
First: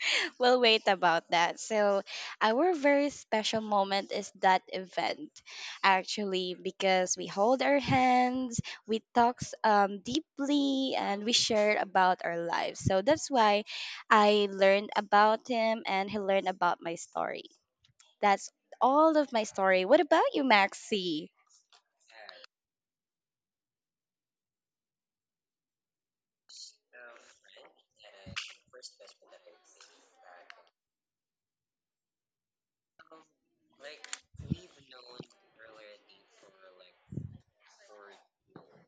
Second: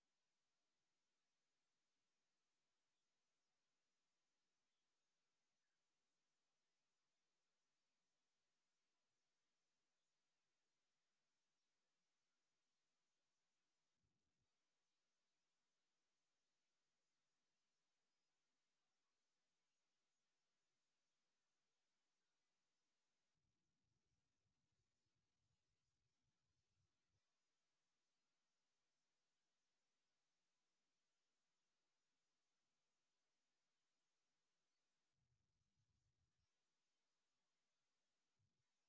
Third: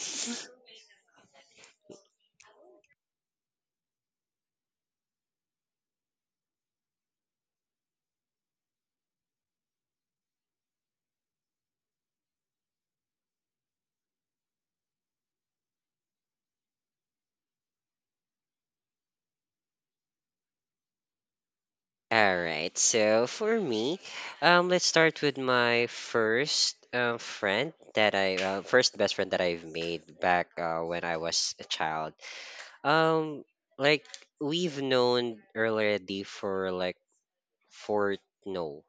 S2: We'll wait about that. So, our very special moment is that event, actually, because we hold our hands, we talk deeply, and we share about our lives. So, that's why I learned about him and he learned about my story. That's all of my story. What about you, Maxi?
S3: All right. So for me, let's start with my first friend that I first best friend that I've made back when I was a child. Um, like we've known already for like four no,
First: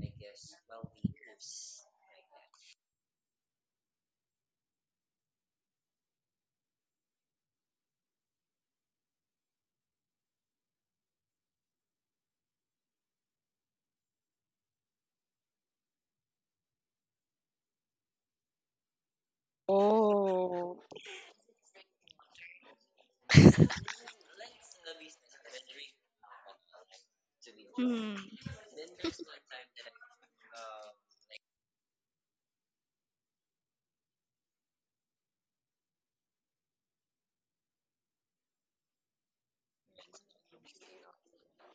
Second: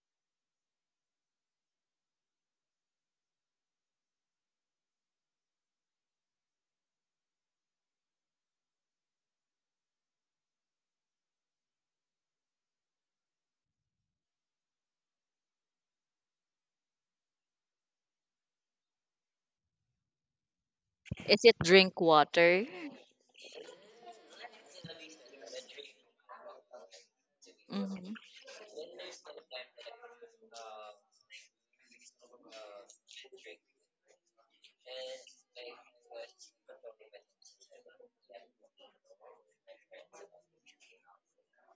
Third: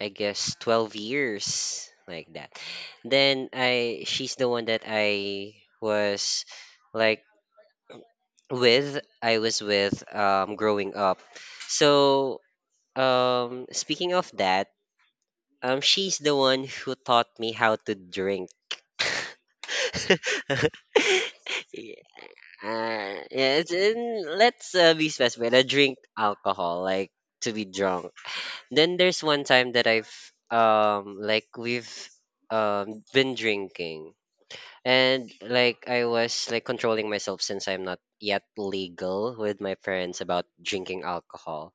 S3: I guess 12 years like that. Then I she's the one that I was like with, I was with growing up. So speaking of that, she's the one who taught me how to drink.
S2: Oh.
S1: Is it drink
S3: Yeah,
S1: water?
S3: yeah, let's be specific. I drink alcohol, like to be drunk.
S1: Hmm.
S3: Then there's one time that I've like we've been drinking, and like I was like controlling myself since I'm not yet legal with my parents about drinking alcohol.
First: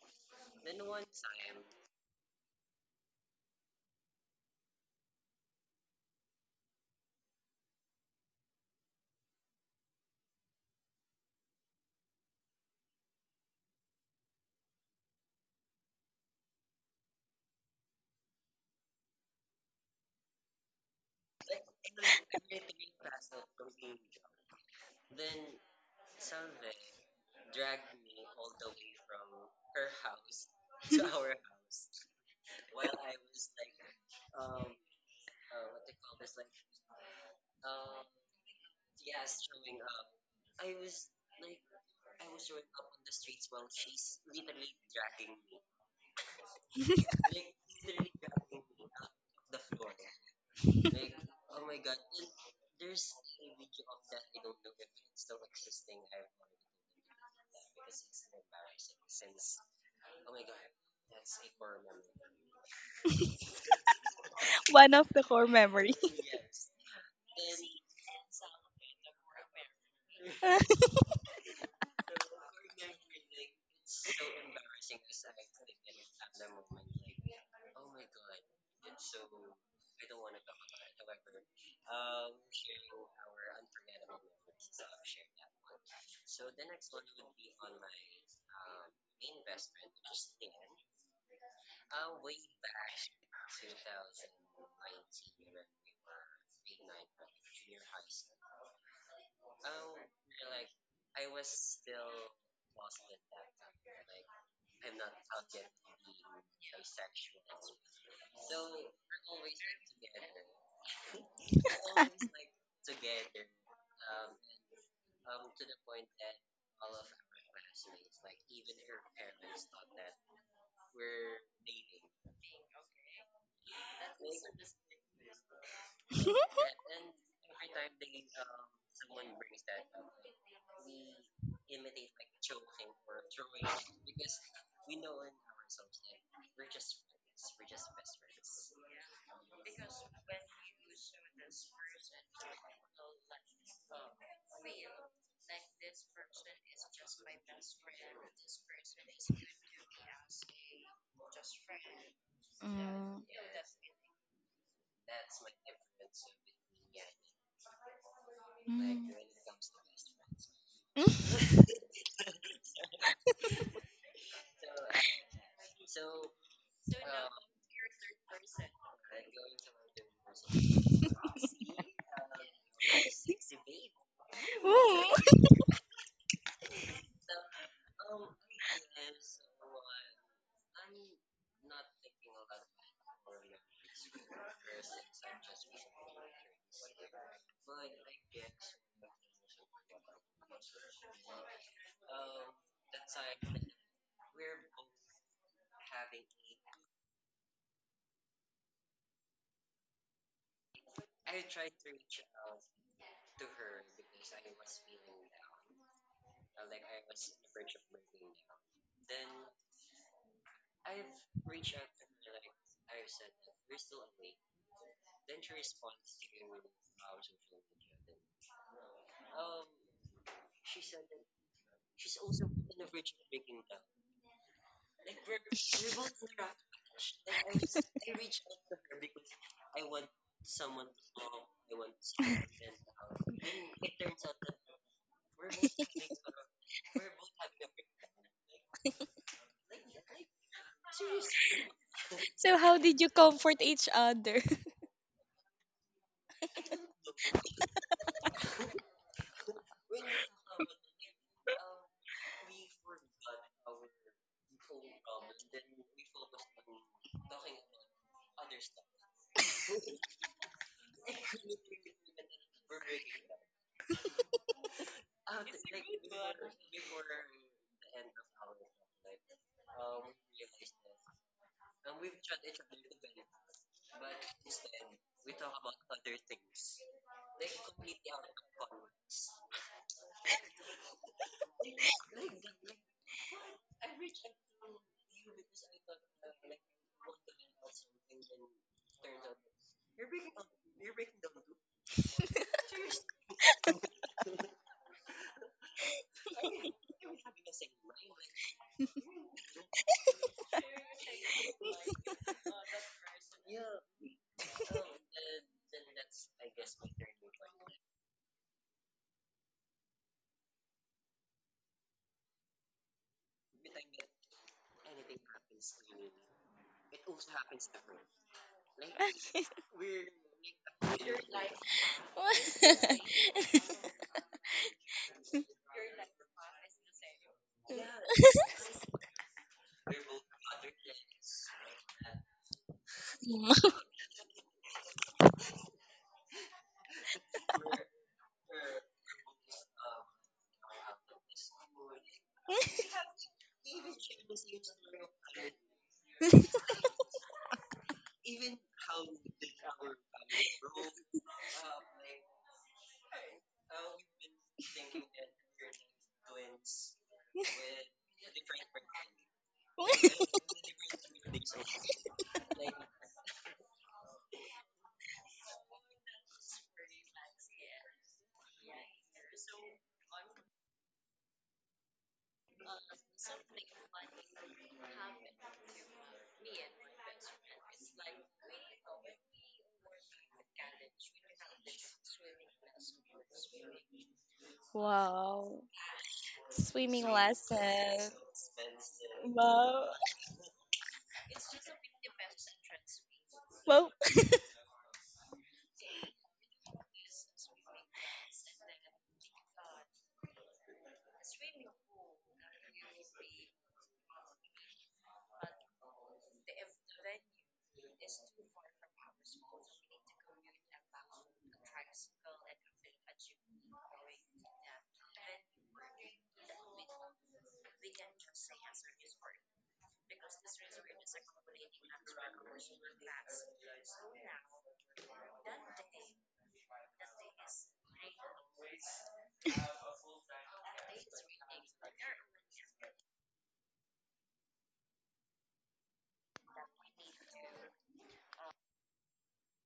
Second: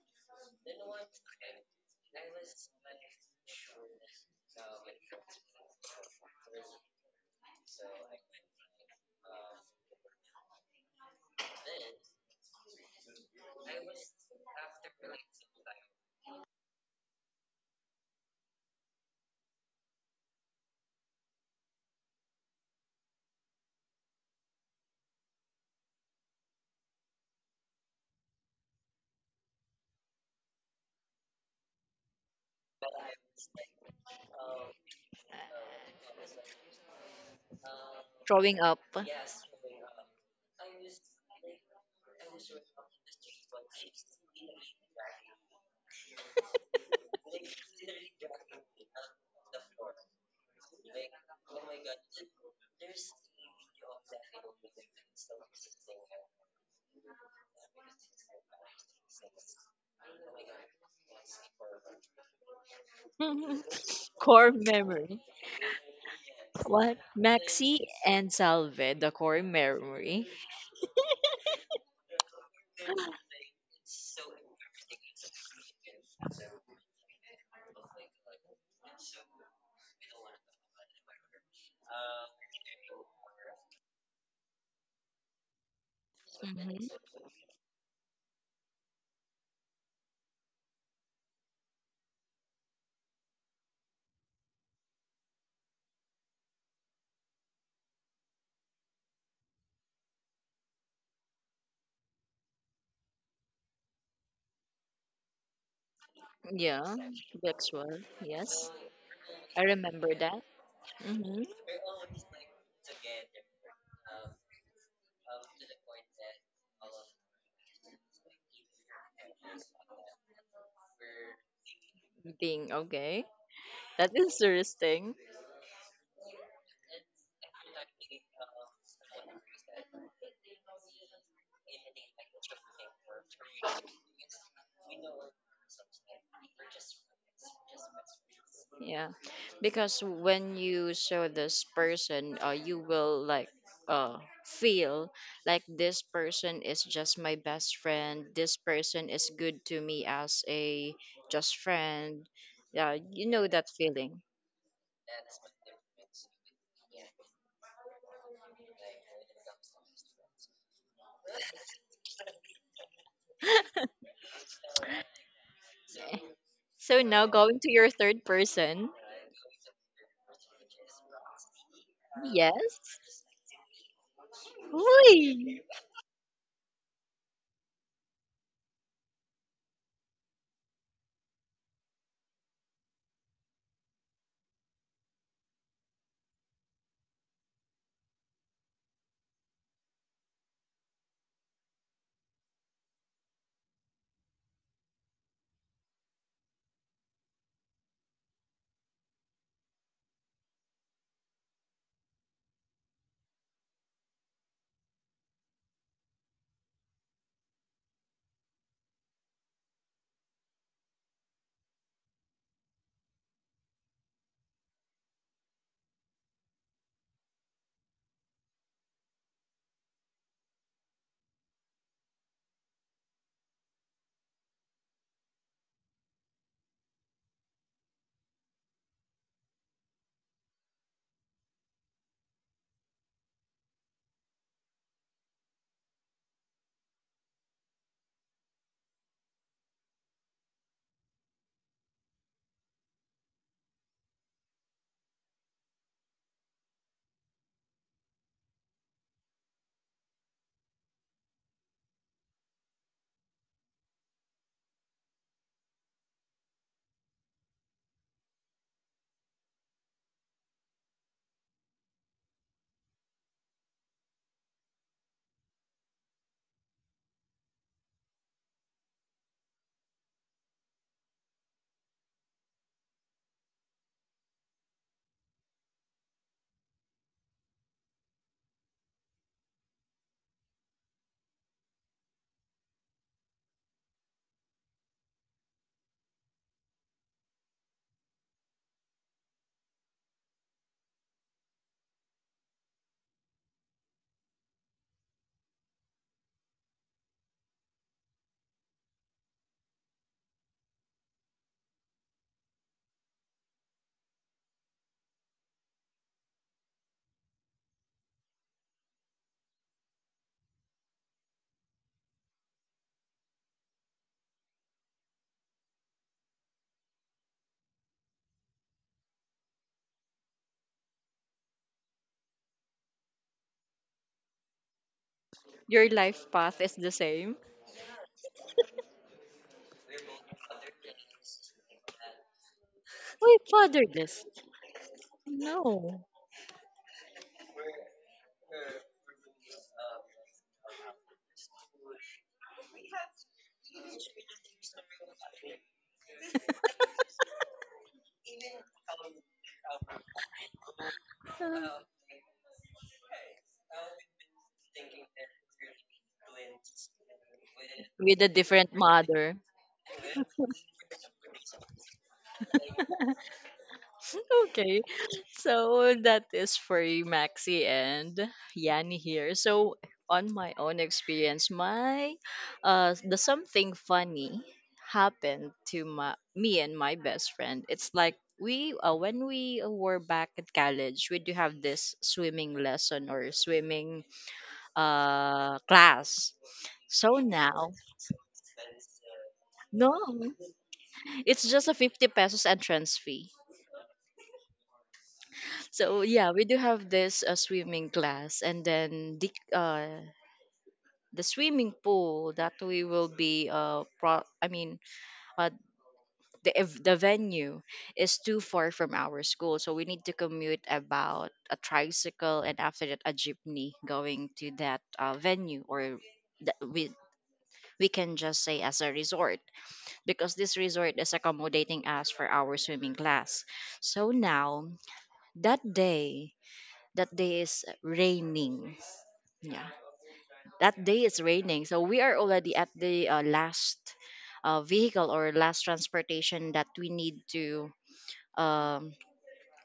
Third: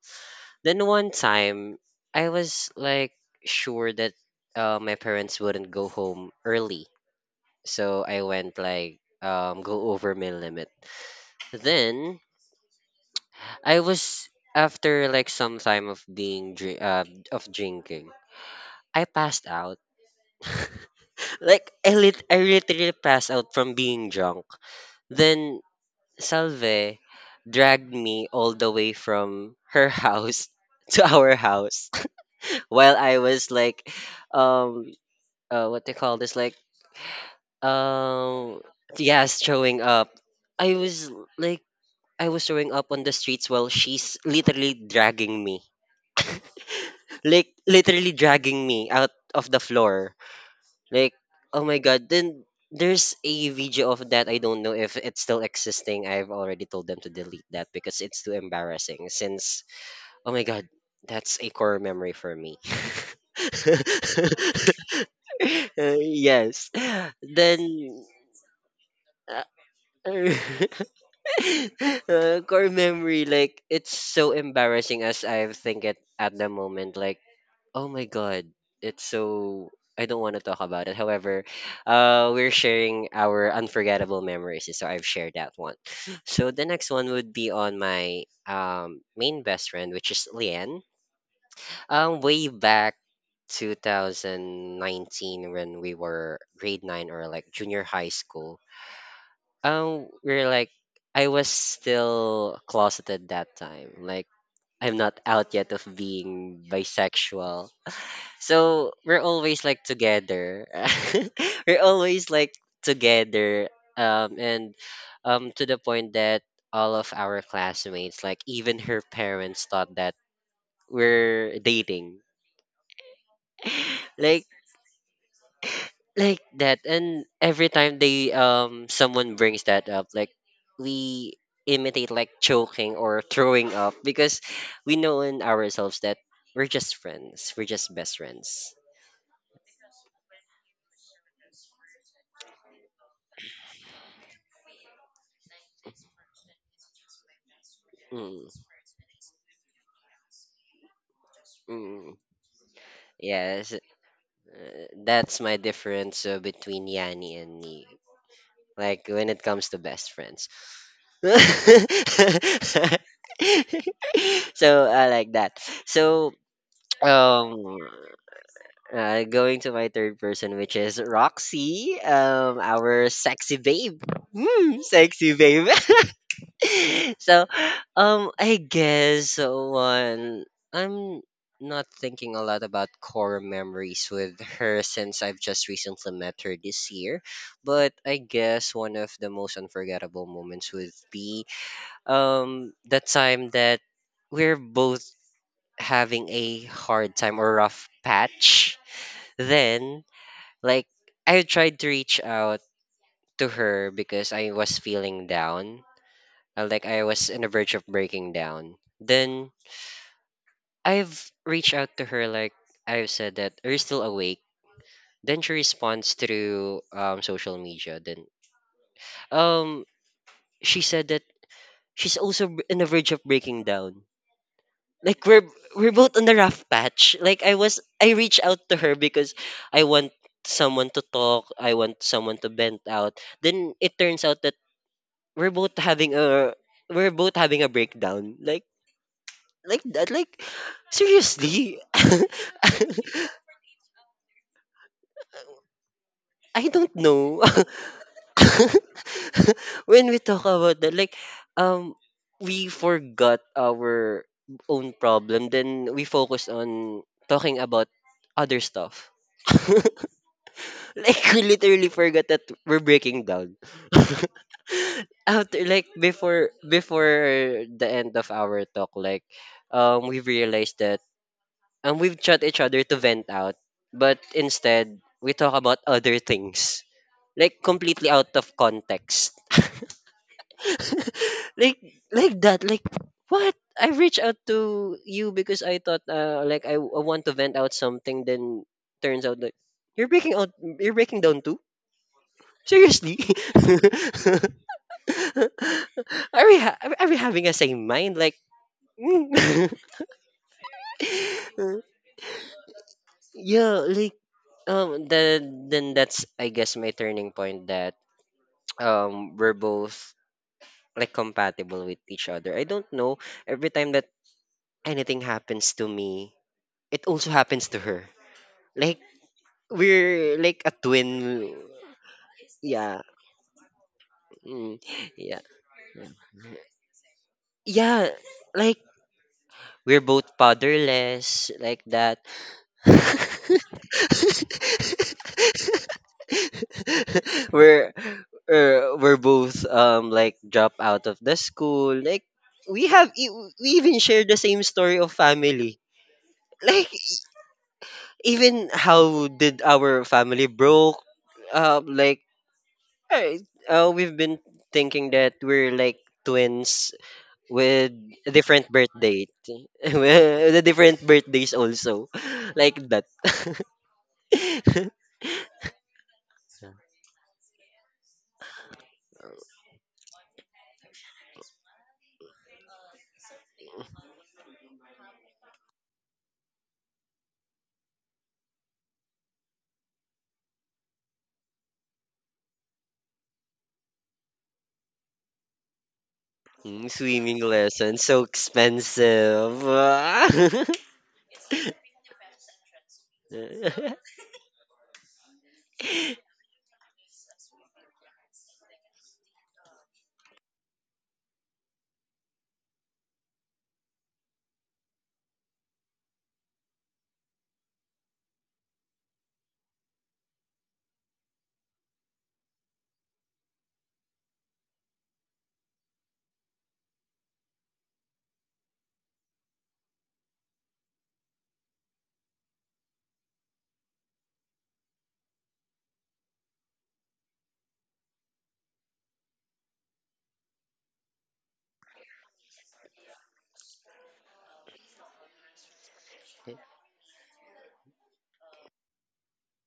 S3: Then one time, I was like sure that my parents wouldn't go home early, so I went like go over my limit. Then I was after like some time of of drinking, I passed out. Like I literally passed out from being drunk. Then Salve dragged me all the way from her house to our house while I was like um what they call this, like
S1: Growing
S3: um
S1: up.
S3: yes, showing up. Like I was showing up on the streets while she's literally dragging me, like literally dragging me out of the floor. Like oh my God. Then there's a video of that, I don't know if it's still existing. I've already told them to delete that because it's too embarrassing, since oh my God, that's a core memory for me.
S1: core
S2: One of
S1: memory.
S2: the core memory.
S3: Yes,
S1: What? Maxi
S3: then
S1: and Salve, the core memory.
S3: uh, core memory, like it's so embarrassing as I think it at the moment. Like, oh my God, it's so, I don't want to talk about it. However, we're sharing our unforgettable memories, so I've shared that one. So the next one
S1: Hmm.
S3: would be on my main best friend, which is Lian. Way back 2019 when we were grade nine or like junior high school, we're like, I was still closeted that time. Like, I'm not out yet of being
S1: Yeah,
S3: bisexual.
S1: Vexwell. Yes,
S3: So we're
S1: I
S3: always like
S1: remember that.
S3: together.
S1: Hmm.
S3: We're always like together. And to the point that all of our classmates, like even her parents, thought that we're dating.
S1: Being okay. That is
S3: like
S1: interesting.
S3: like that. And every time they someone brings that up, like we imitate like choking or throwing up because we know in ourselves that we're just best friends.
S1: Yeah, because when you show this person, you will like uh feel like this person is just my best friend.
S3: Mm,
S1: This person is good to me as a just
S3: mm.
S1: friend. Yeah,
S2: Mm.
S1: you know that
S3: Yes,
S1: feeling.
S3: that's my difference between Yanni and me, like when it comes to best friends.
S2: Mm.
S3: So I like that. So
S1: So now going to
S3: um
S1: your third person.
S3: going to my third person, which is Roxy,
S1: Yes.
S3: our sexy babe. Hmm,
S1: Uy!
S3: sexy babe. So I guess one, I'm not thinking a lot about core memories with her since I've just recently met her this year. But I guess one of the most unforgettable moments would be the time that we're both having a hard time or rough patch. Then like I tried to reach out to her because I was feeling down. Like I was on the verge of breaking down. Then I've reached out to her, like I've said that, are you still awake? Then she responds through social media. Then um she said that she's also on the verge of breaking down. like we're we're both on the rough patch. Like I reached out to her because I want someone to talk, I want someone to vent out. Then it turns out that we're both having a we're both having a breakdown. Like that, like, seriously.
S2: So how did you comfort each other?
S3: I don't know. When we talk about that, like, um, we forgot our own problem, then we focus on talking about other stuff. Like, we literally forgot that we're breaking down. After, like, before the end of our talk, like, we realized that, we've shut each other to vent out, but instead, we talk about other things. Like, completely out of context. like like that. What I reached out to you because I thought like I want to vent out something, then turns out like you're breaking out, you're breaking down too, seriously. Are we having a same mind, like mm? Yeah, like the, then that's, I guess, my turning point that we're both like compatible with each other, I don't know. Every time that anything happens to me, it also happens to her. Like, we're like a twin. Yeah. Mm, yeah.
S1: Your life path is the same.
S3: Yeah. Like, we're both fatherless like that.
S1: Uy, fatherless. No.
S3: We're we're both, like, drop out of the school. Like, we have e- we even share the same story of family. Like, even how did our family broke up, like. Right. We've been thinking that we're like twins with
S1: With a
S3: a different
S1: different
S3: birth date,
S1: mother.
S3: with the different birthdays also, like that.
S1: Okay, so that is for Maxi and Yanni here. So on my own experience, my the something funny happened to my me and my best friend. It's like we when we were back at college, we do have this swimming lesson or swimming
S2: Wow.
S1: class.
S3: Mm,
S2: Sweet.
S1: So
S3: swimming
S1: now,
S3: lessons so expensive.
S2: Wow.
S1: no, it's just a 50 pesos entrance fee.
S2: Wow.
S1: So yeah, we do have this swimming class, and then the swimming pool that we will be I mean uh the the venue is too far from our school, so we need to commute about a tricycle and after that a jeepney going to that venue or that we can just say as a resort because this resort is accommodating us for our swimming class. So now that day is raining yeah that day it's raining so we are already at the last vehicle or last transportation that we need to um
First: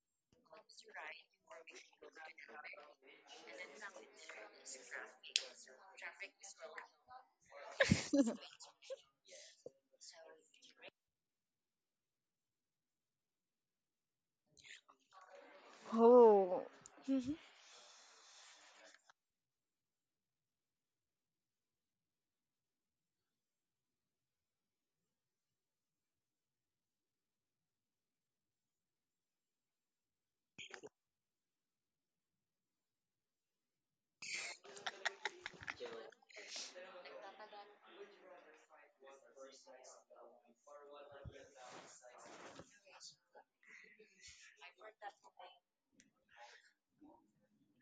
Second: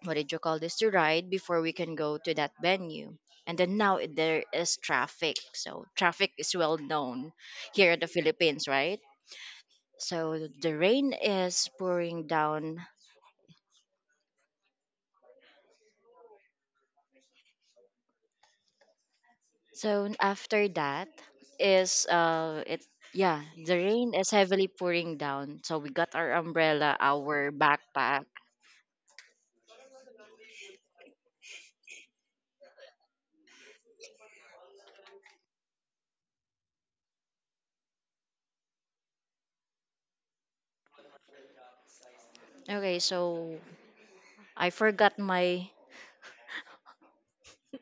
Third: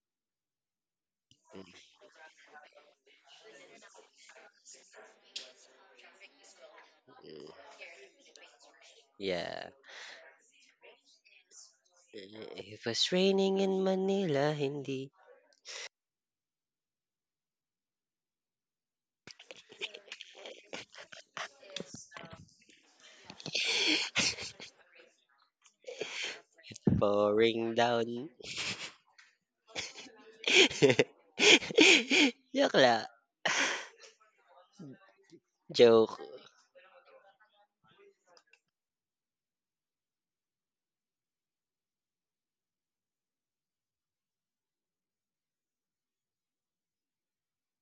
S1: what did you call this to ride before we can go to that venue and then now there is traffic so traffic is well known here in the Philippines right
S3: Yeah.
S1: so the rain is pouring down
S3: It was raining in Manila, hindi
S2: Oh.
S1: so after that is it yeah the rain is heavily pouring down so we got our umbrella our
S3: pouring
S1: backpack.
S3: down. Joke la. Joke.
S1: Okay, so I forgot my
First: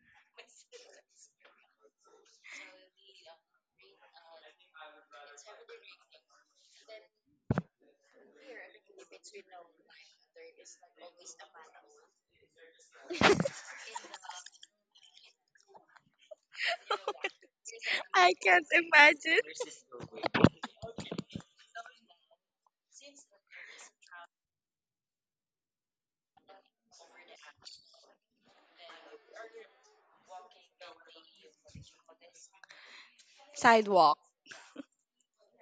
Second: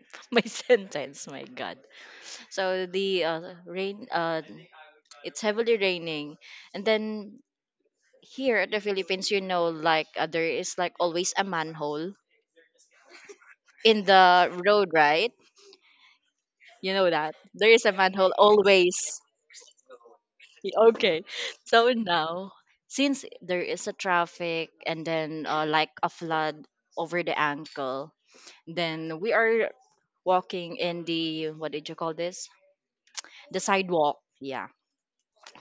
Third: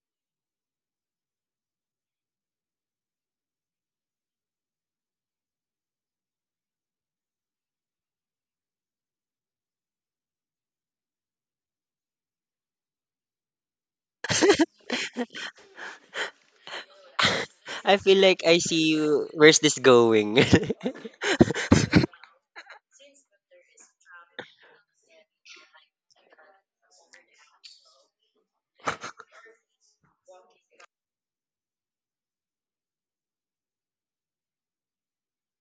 S1: my sentence. My God. So the rain. It's heavily raining, and then here at the Philippines, you know, like there is like always a manhole in the road, right? You know that there is a
S3: I feel
S1: manhole
S2: I
S3: like I
S2: can't
S3: see
S1: always.
S3: you.
S2: imagine.
S3: Where's this going?
S1: Okay, so now since there is a traffic and then like a flood over the ankle, then we are walking in the what did you call this? The
S2: Sidewalk.
S1: sidewalk. Yeah,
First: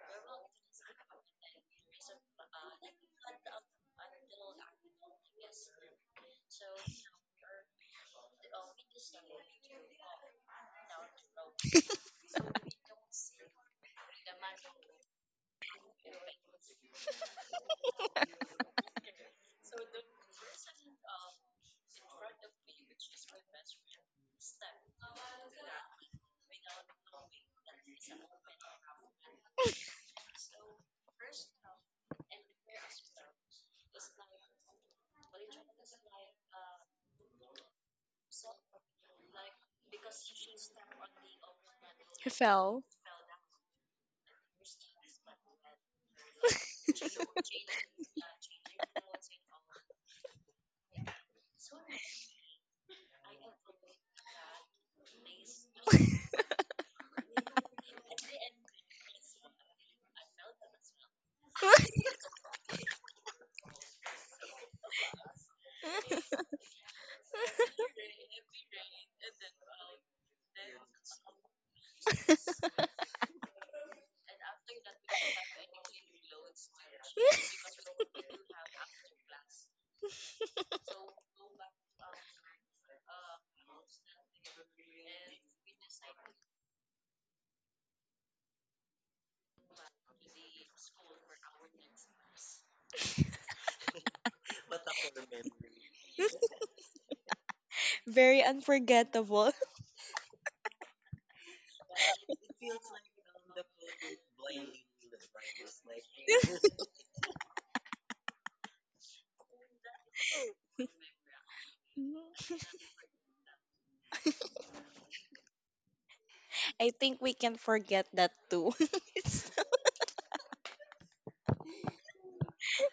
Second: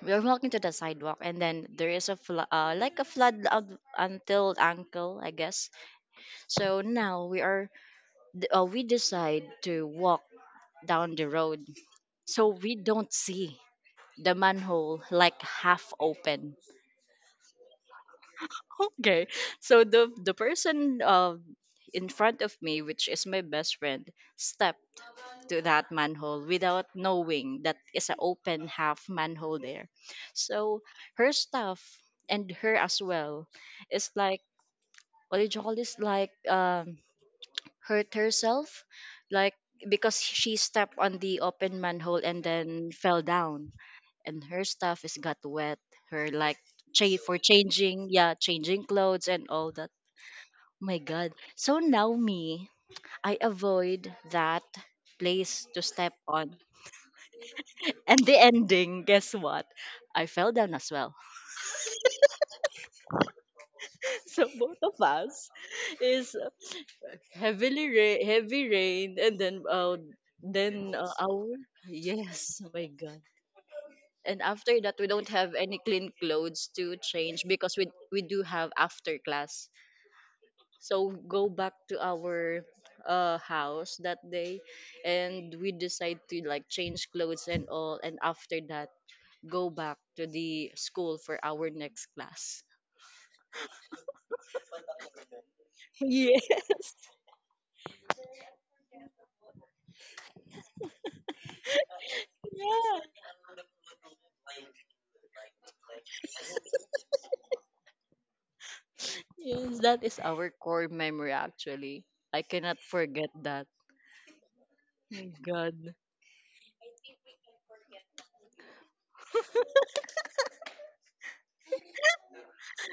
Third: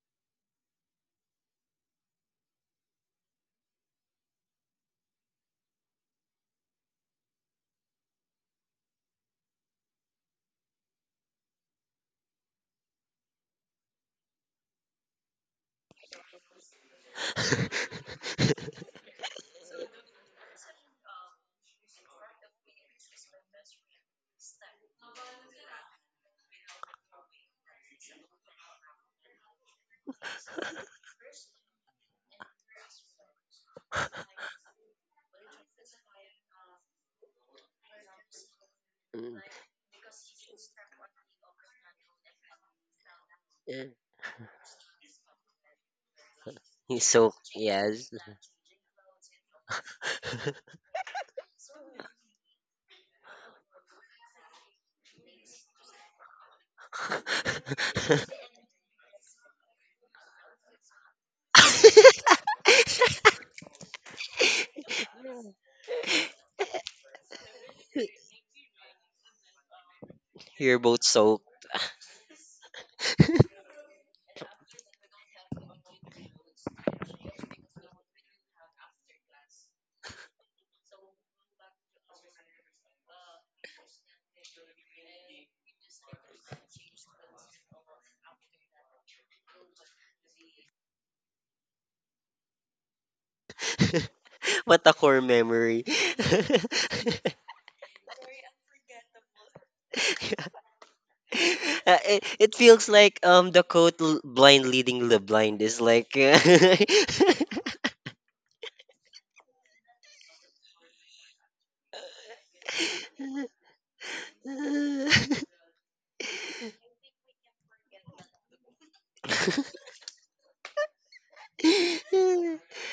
S1: we are walking to the sidewalk, and then there is like a flood up until ankle, I guess. So now we are we decide to walk down the road, so we don't see the manhole like half open. Okay, so the person in front of me, which is my best friend, step to that manhole without knowing that is an open half manhole there. So her stuff and her as well is like what do you call this? Hurt herself,
S3: Mm,
S1: like because she stepped on the open manhole and
S2: Fell.
S1: then fell down,
S3: yeah.
S1: and her stuff is got wet. Her like
S3: He's so yes.
S1: changing clothes and all that. Oh my God. So now me, I avoid that place to step on. And the ending, guess what? I fell down as well. So both of us is heavy rain and then
S3: You're both soaked.
S1: our yes, oh my god. And after that we don't have any clean clothes to change because we do have after class. So go back to our house that day and we decide to like change clothes and all, and after that go back to the school for our next class.
S3: What a core memory.
S1: Yes.
S2: Very unforgettable.
S3: It, it feels
S1: Yeah.
S3: like the quote "L- blind leading the blind" is like
S1: Yes, that is our core memory actually. I cannot forget that. My God.
S2: I think we can forget that too. It's-
S3: uh,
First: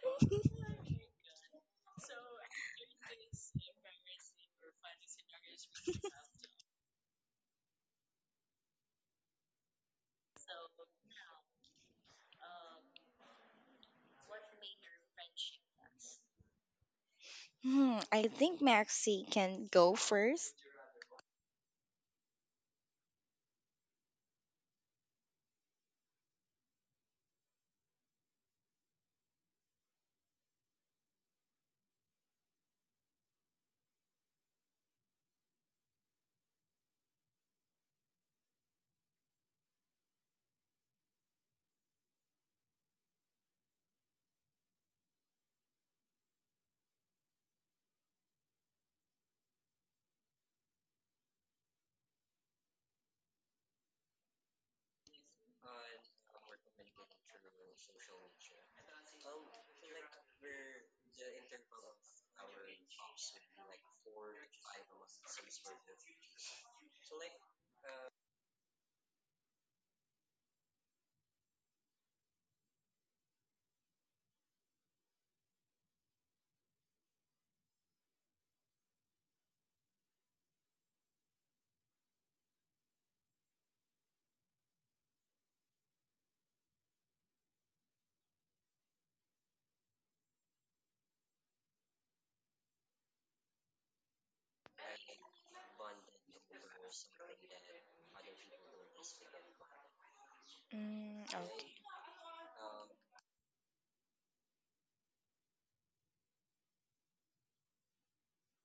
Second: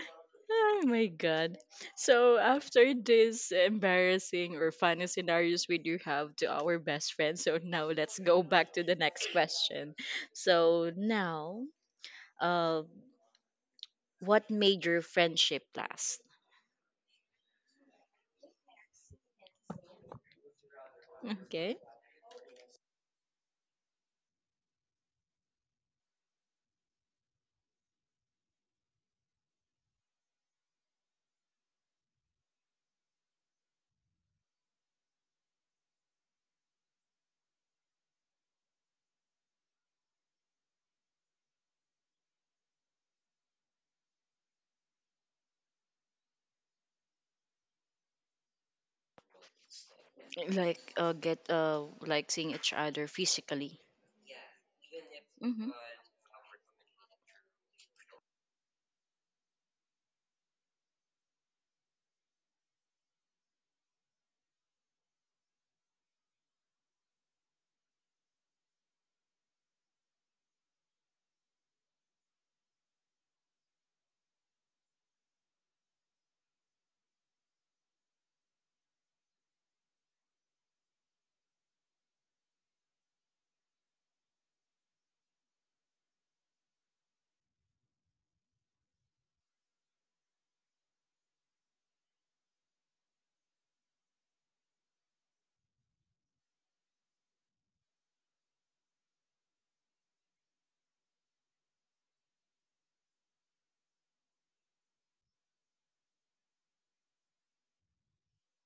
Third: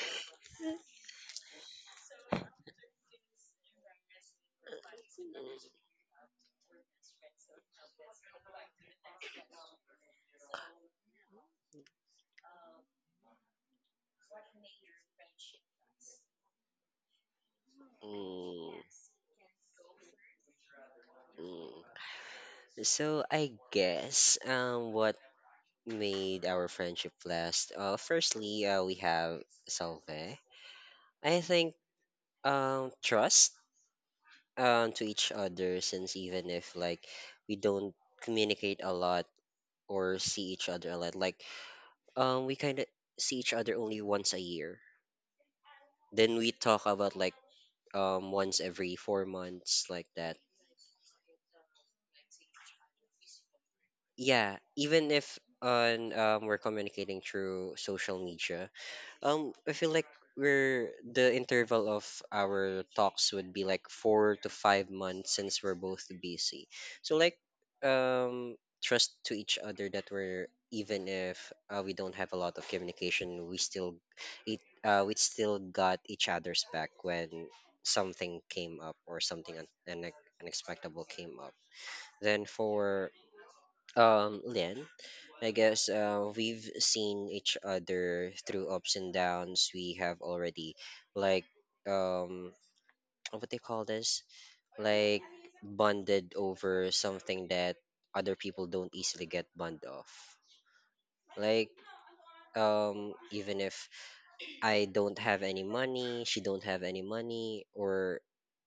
S1: Oh my God. So after this embarrassing or funny scenarios we do have to our best friend, so now let's go back to the next question. So now, uh, what made your friendship last?
S2: I think
S3: Mm,
S2: Maxi can go first.
S1: Okay.
S3: mm. So I guess what made our friendship last? Firstly, we have Salve. I think trust to each other, since even if, like, we don't communicate a lot or see each other a lot, like, we kind of see each other only once a year. Then we talk about, like, once every four months, like that.
S1: Like get like seeing each other physically.
S3: Yeah, even if
S1: Mm-hmm.
S3: on we're communicating through social media, I feel like we're the interval of our talks would be like four to five months, since we're both busy. So like, um trust to each other, that we're, even if we don't have a lot of communication, we still, it we still got each other's back when something came up or something unexpected came up. Then for Lynn. I guess we've seen each other through ups and downs. We have already, like, um, what they call this? Like, bonded over something that other people don't easily get bond of.
S2: Mm,
S3: Like,
S2: okay.
S3: even if I don't have any money, she don't have any money, or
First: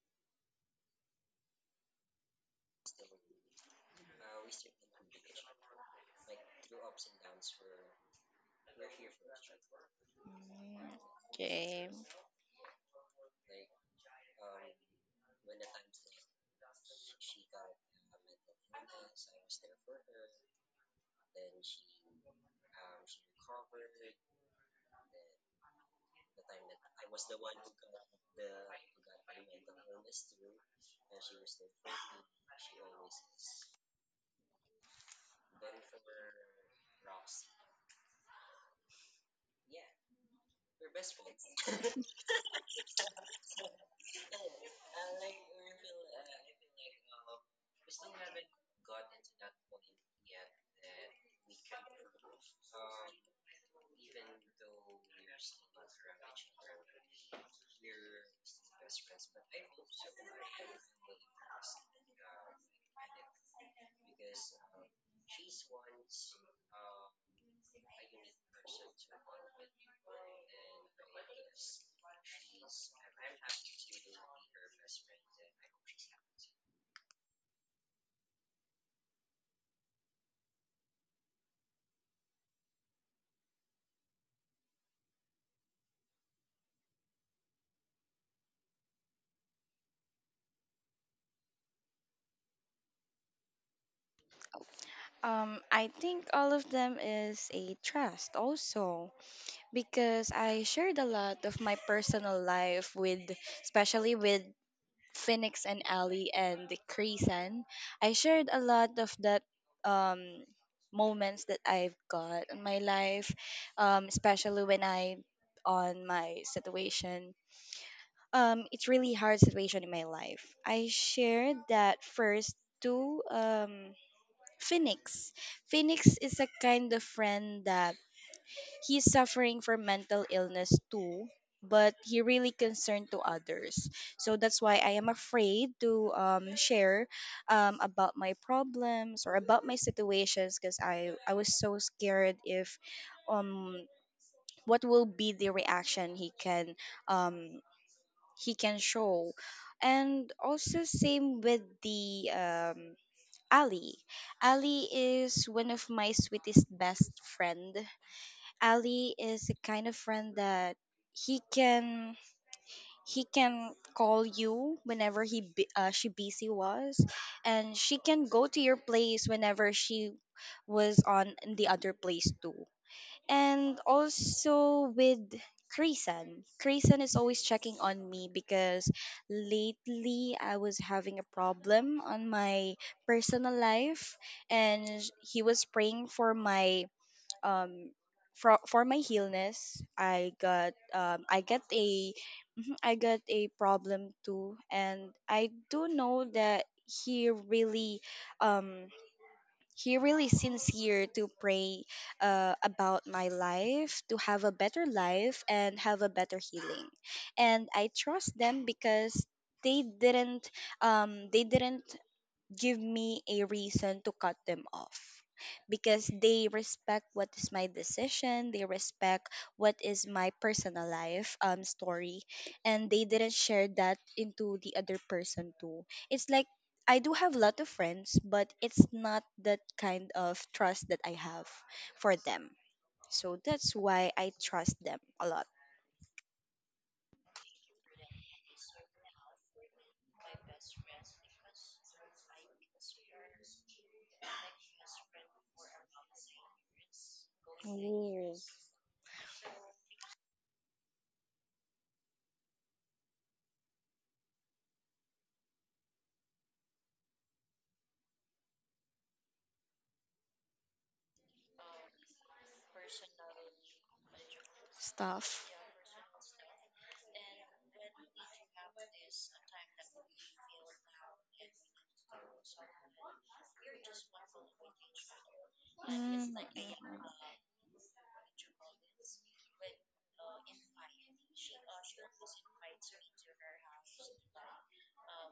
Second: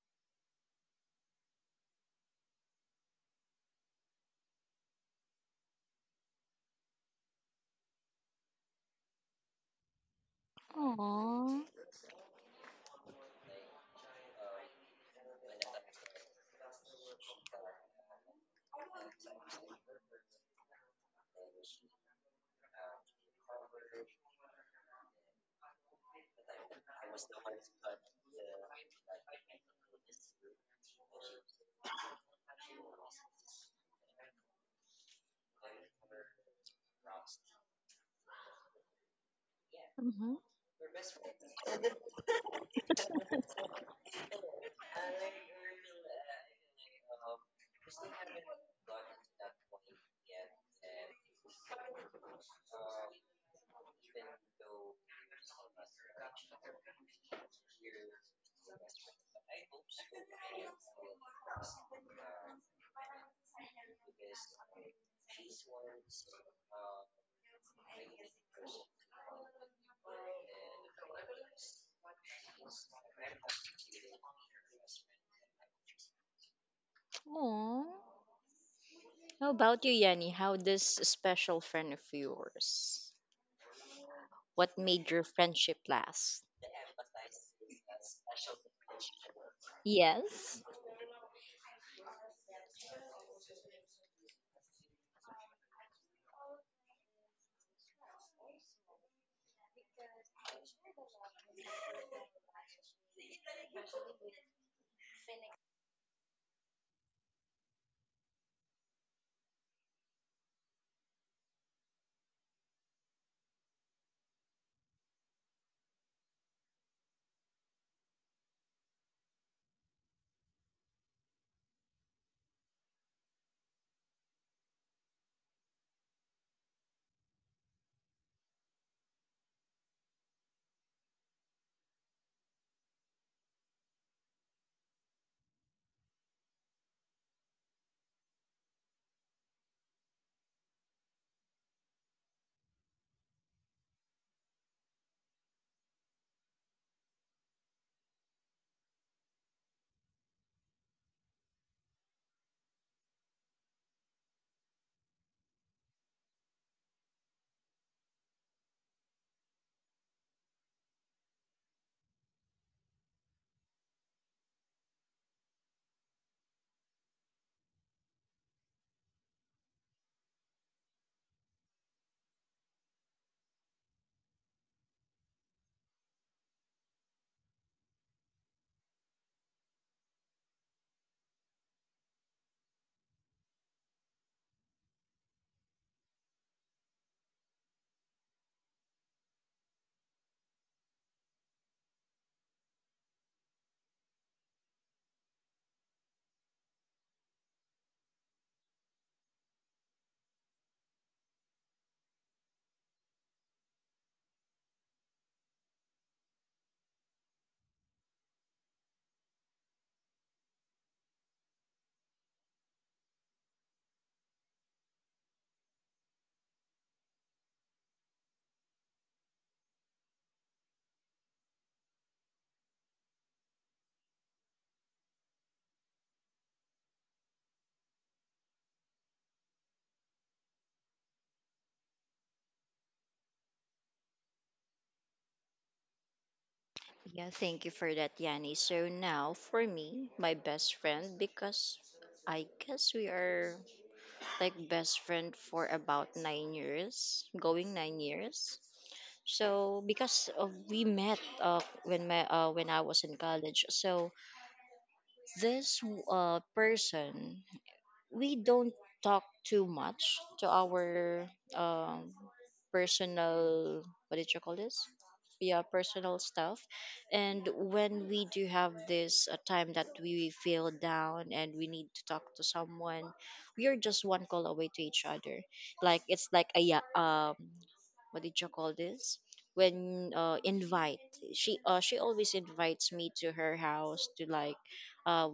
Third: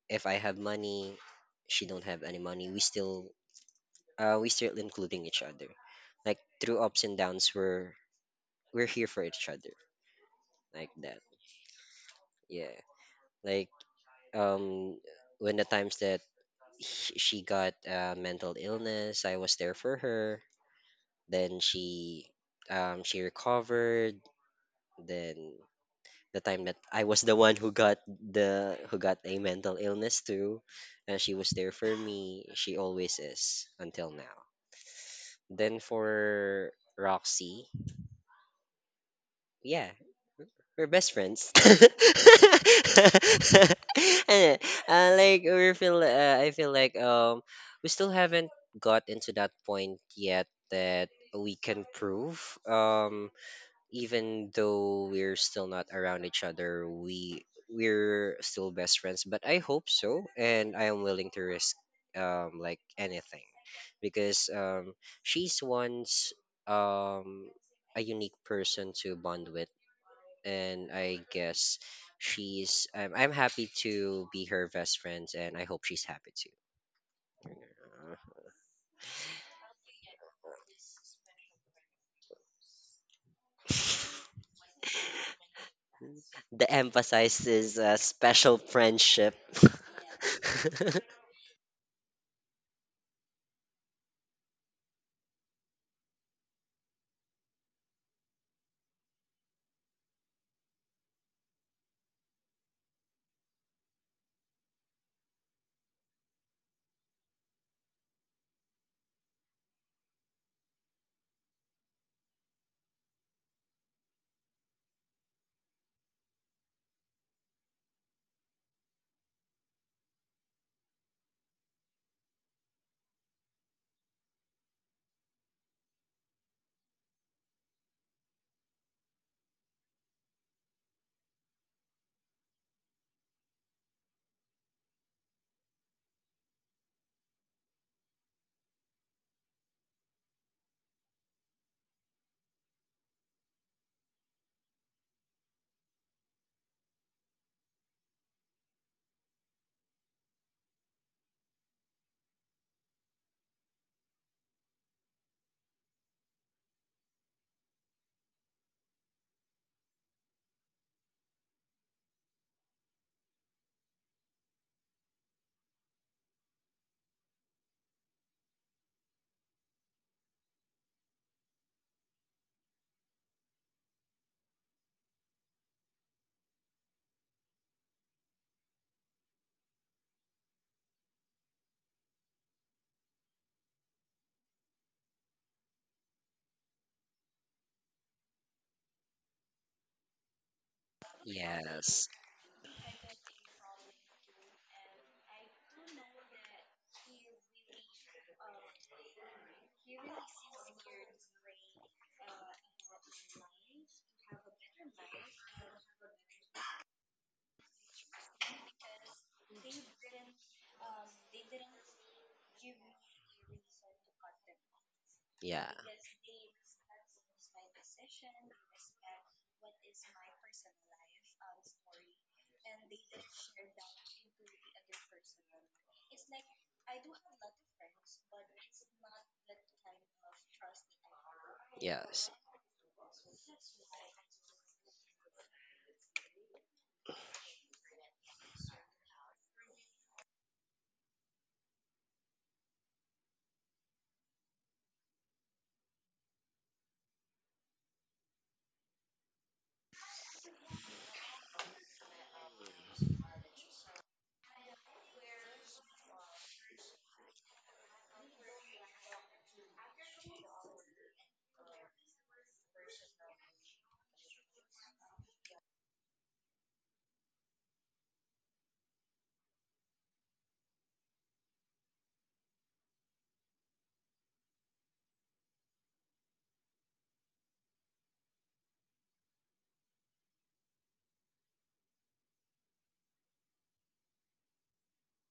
S3: if I have money, she don't have any money. We still including each other. Like, through ups and downs, we're here for each other. Like
S2: Mm,
S3: that.
S1: Aww.
S2: okay.
S3: Yeah, like, um, when the times that she got mental illness, I was there for her. Then she recovered. Then the time that I was the one who got the, who got a mental illness too, and she was there for me. She always is until now. Then for Roxy, yeah,
S1: Mm-hmm.
S3: we're best friends. Uh, like we feel, I feel like we still haven't got into that point yet that we can prove even though we're still not around each other, we're still best friends. But I hope so, and I am willing to risk like anything, because she's once um a unique person to bond with, and I guess she's. I'm happy to be her best friend, and I hope she's happy too.
S1: How about you, Yanni? How does a special friend of yours? What made your friendship last?
S3: The emphasis is special friendship.
S1: Yes.
S2: I think all of them is a trust also because I shared a lot of my personal life with, especially with Phoenix and Ali and Creason. I shared a lot of that um, moments that I've got in my life, especially when I on my situation. It's really hard situation in my life. I shared that first two. Phoenix. Phoenix is a kind of friend that he's suffering from mental illness too, but he really concerned to others. So that's why I am afraid to share about my problems or about my situations because I was so scared if um what will be the reaction um he can show, and also same with the Ali. Ali is one of my sweetest best friend. Ali is the kind of friend that he can he can call you whenever she busy was, and she can go to your place whenever she was on the other place too, and also with Krisan. Krisan is always checking on me because lately I was having a problem on my personal life, and he was praying for my um for my illness. I got
S3: Yes.
S2: a mhm, I got a problem too, and I do know that um he really sincere to pray about my life to have a better life and have a better healing, and I trust them because they didn't they didn't give me a reason to cut them off
S3: Yeah.
S2: because they respect what is my decision, they respect what is my personal life story, and they didn't share that into the other person too. It's like I do have a lot of friends, but it's not that kind of trust that I have for
S3: Yes.
S2: them, so that's why I trust them a lot.
S1: Yeah, thank you for that, Yanni. So now for me, my best friend, because I guess we are like best friend for about 9 years, going 9 years. So because we met when my when I was in college, so this person we don't talk too much to our um, personal what did you call this?
S2: Stuff.
S1: Yeah, personal stuff. And when we do have this a time that we feel down and we need to talk to someone, we are just one call away to each other. Like it's
S2: Mm,
S1: like a
S2: yeah.
S1: what did you call this? When invite, she she always invites me to her house to like uh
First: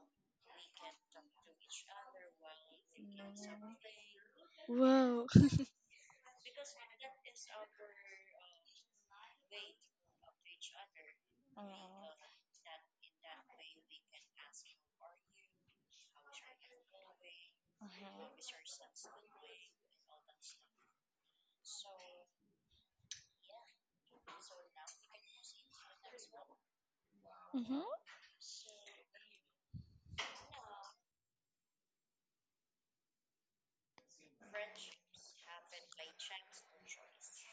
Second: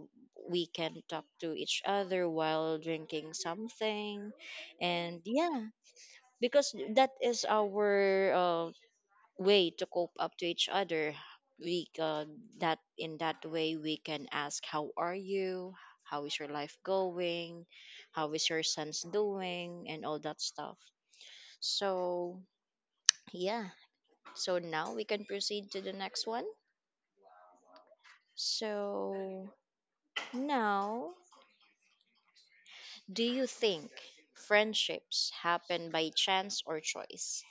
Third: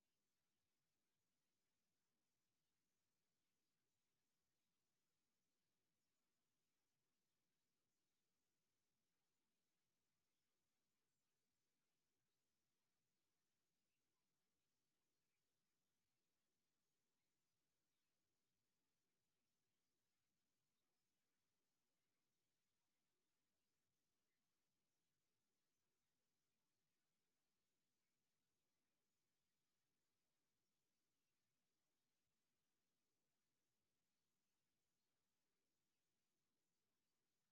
S1: we can talk to each other while drinking something. And
S2: Wow.
S1: yeah, because that is our way to cope up to each other. We that in that way we can ask, how are you? How is your life going? How is your son's doing and all that stuff? So yeah, so now we can proceed to the next one. So now, do you think friendships happen by chance or choice?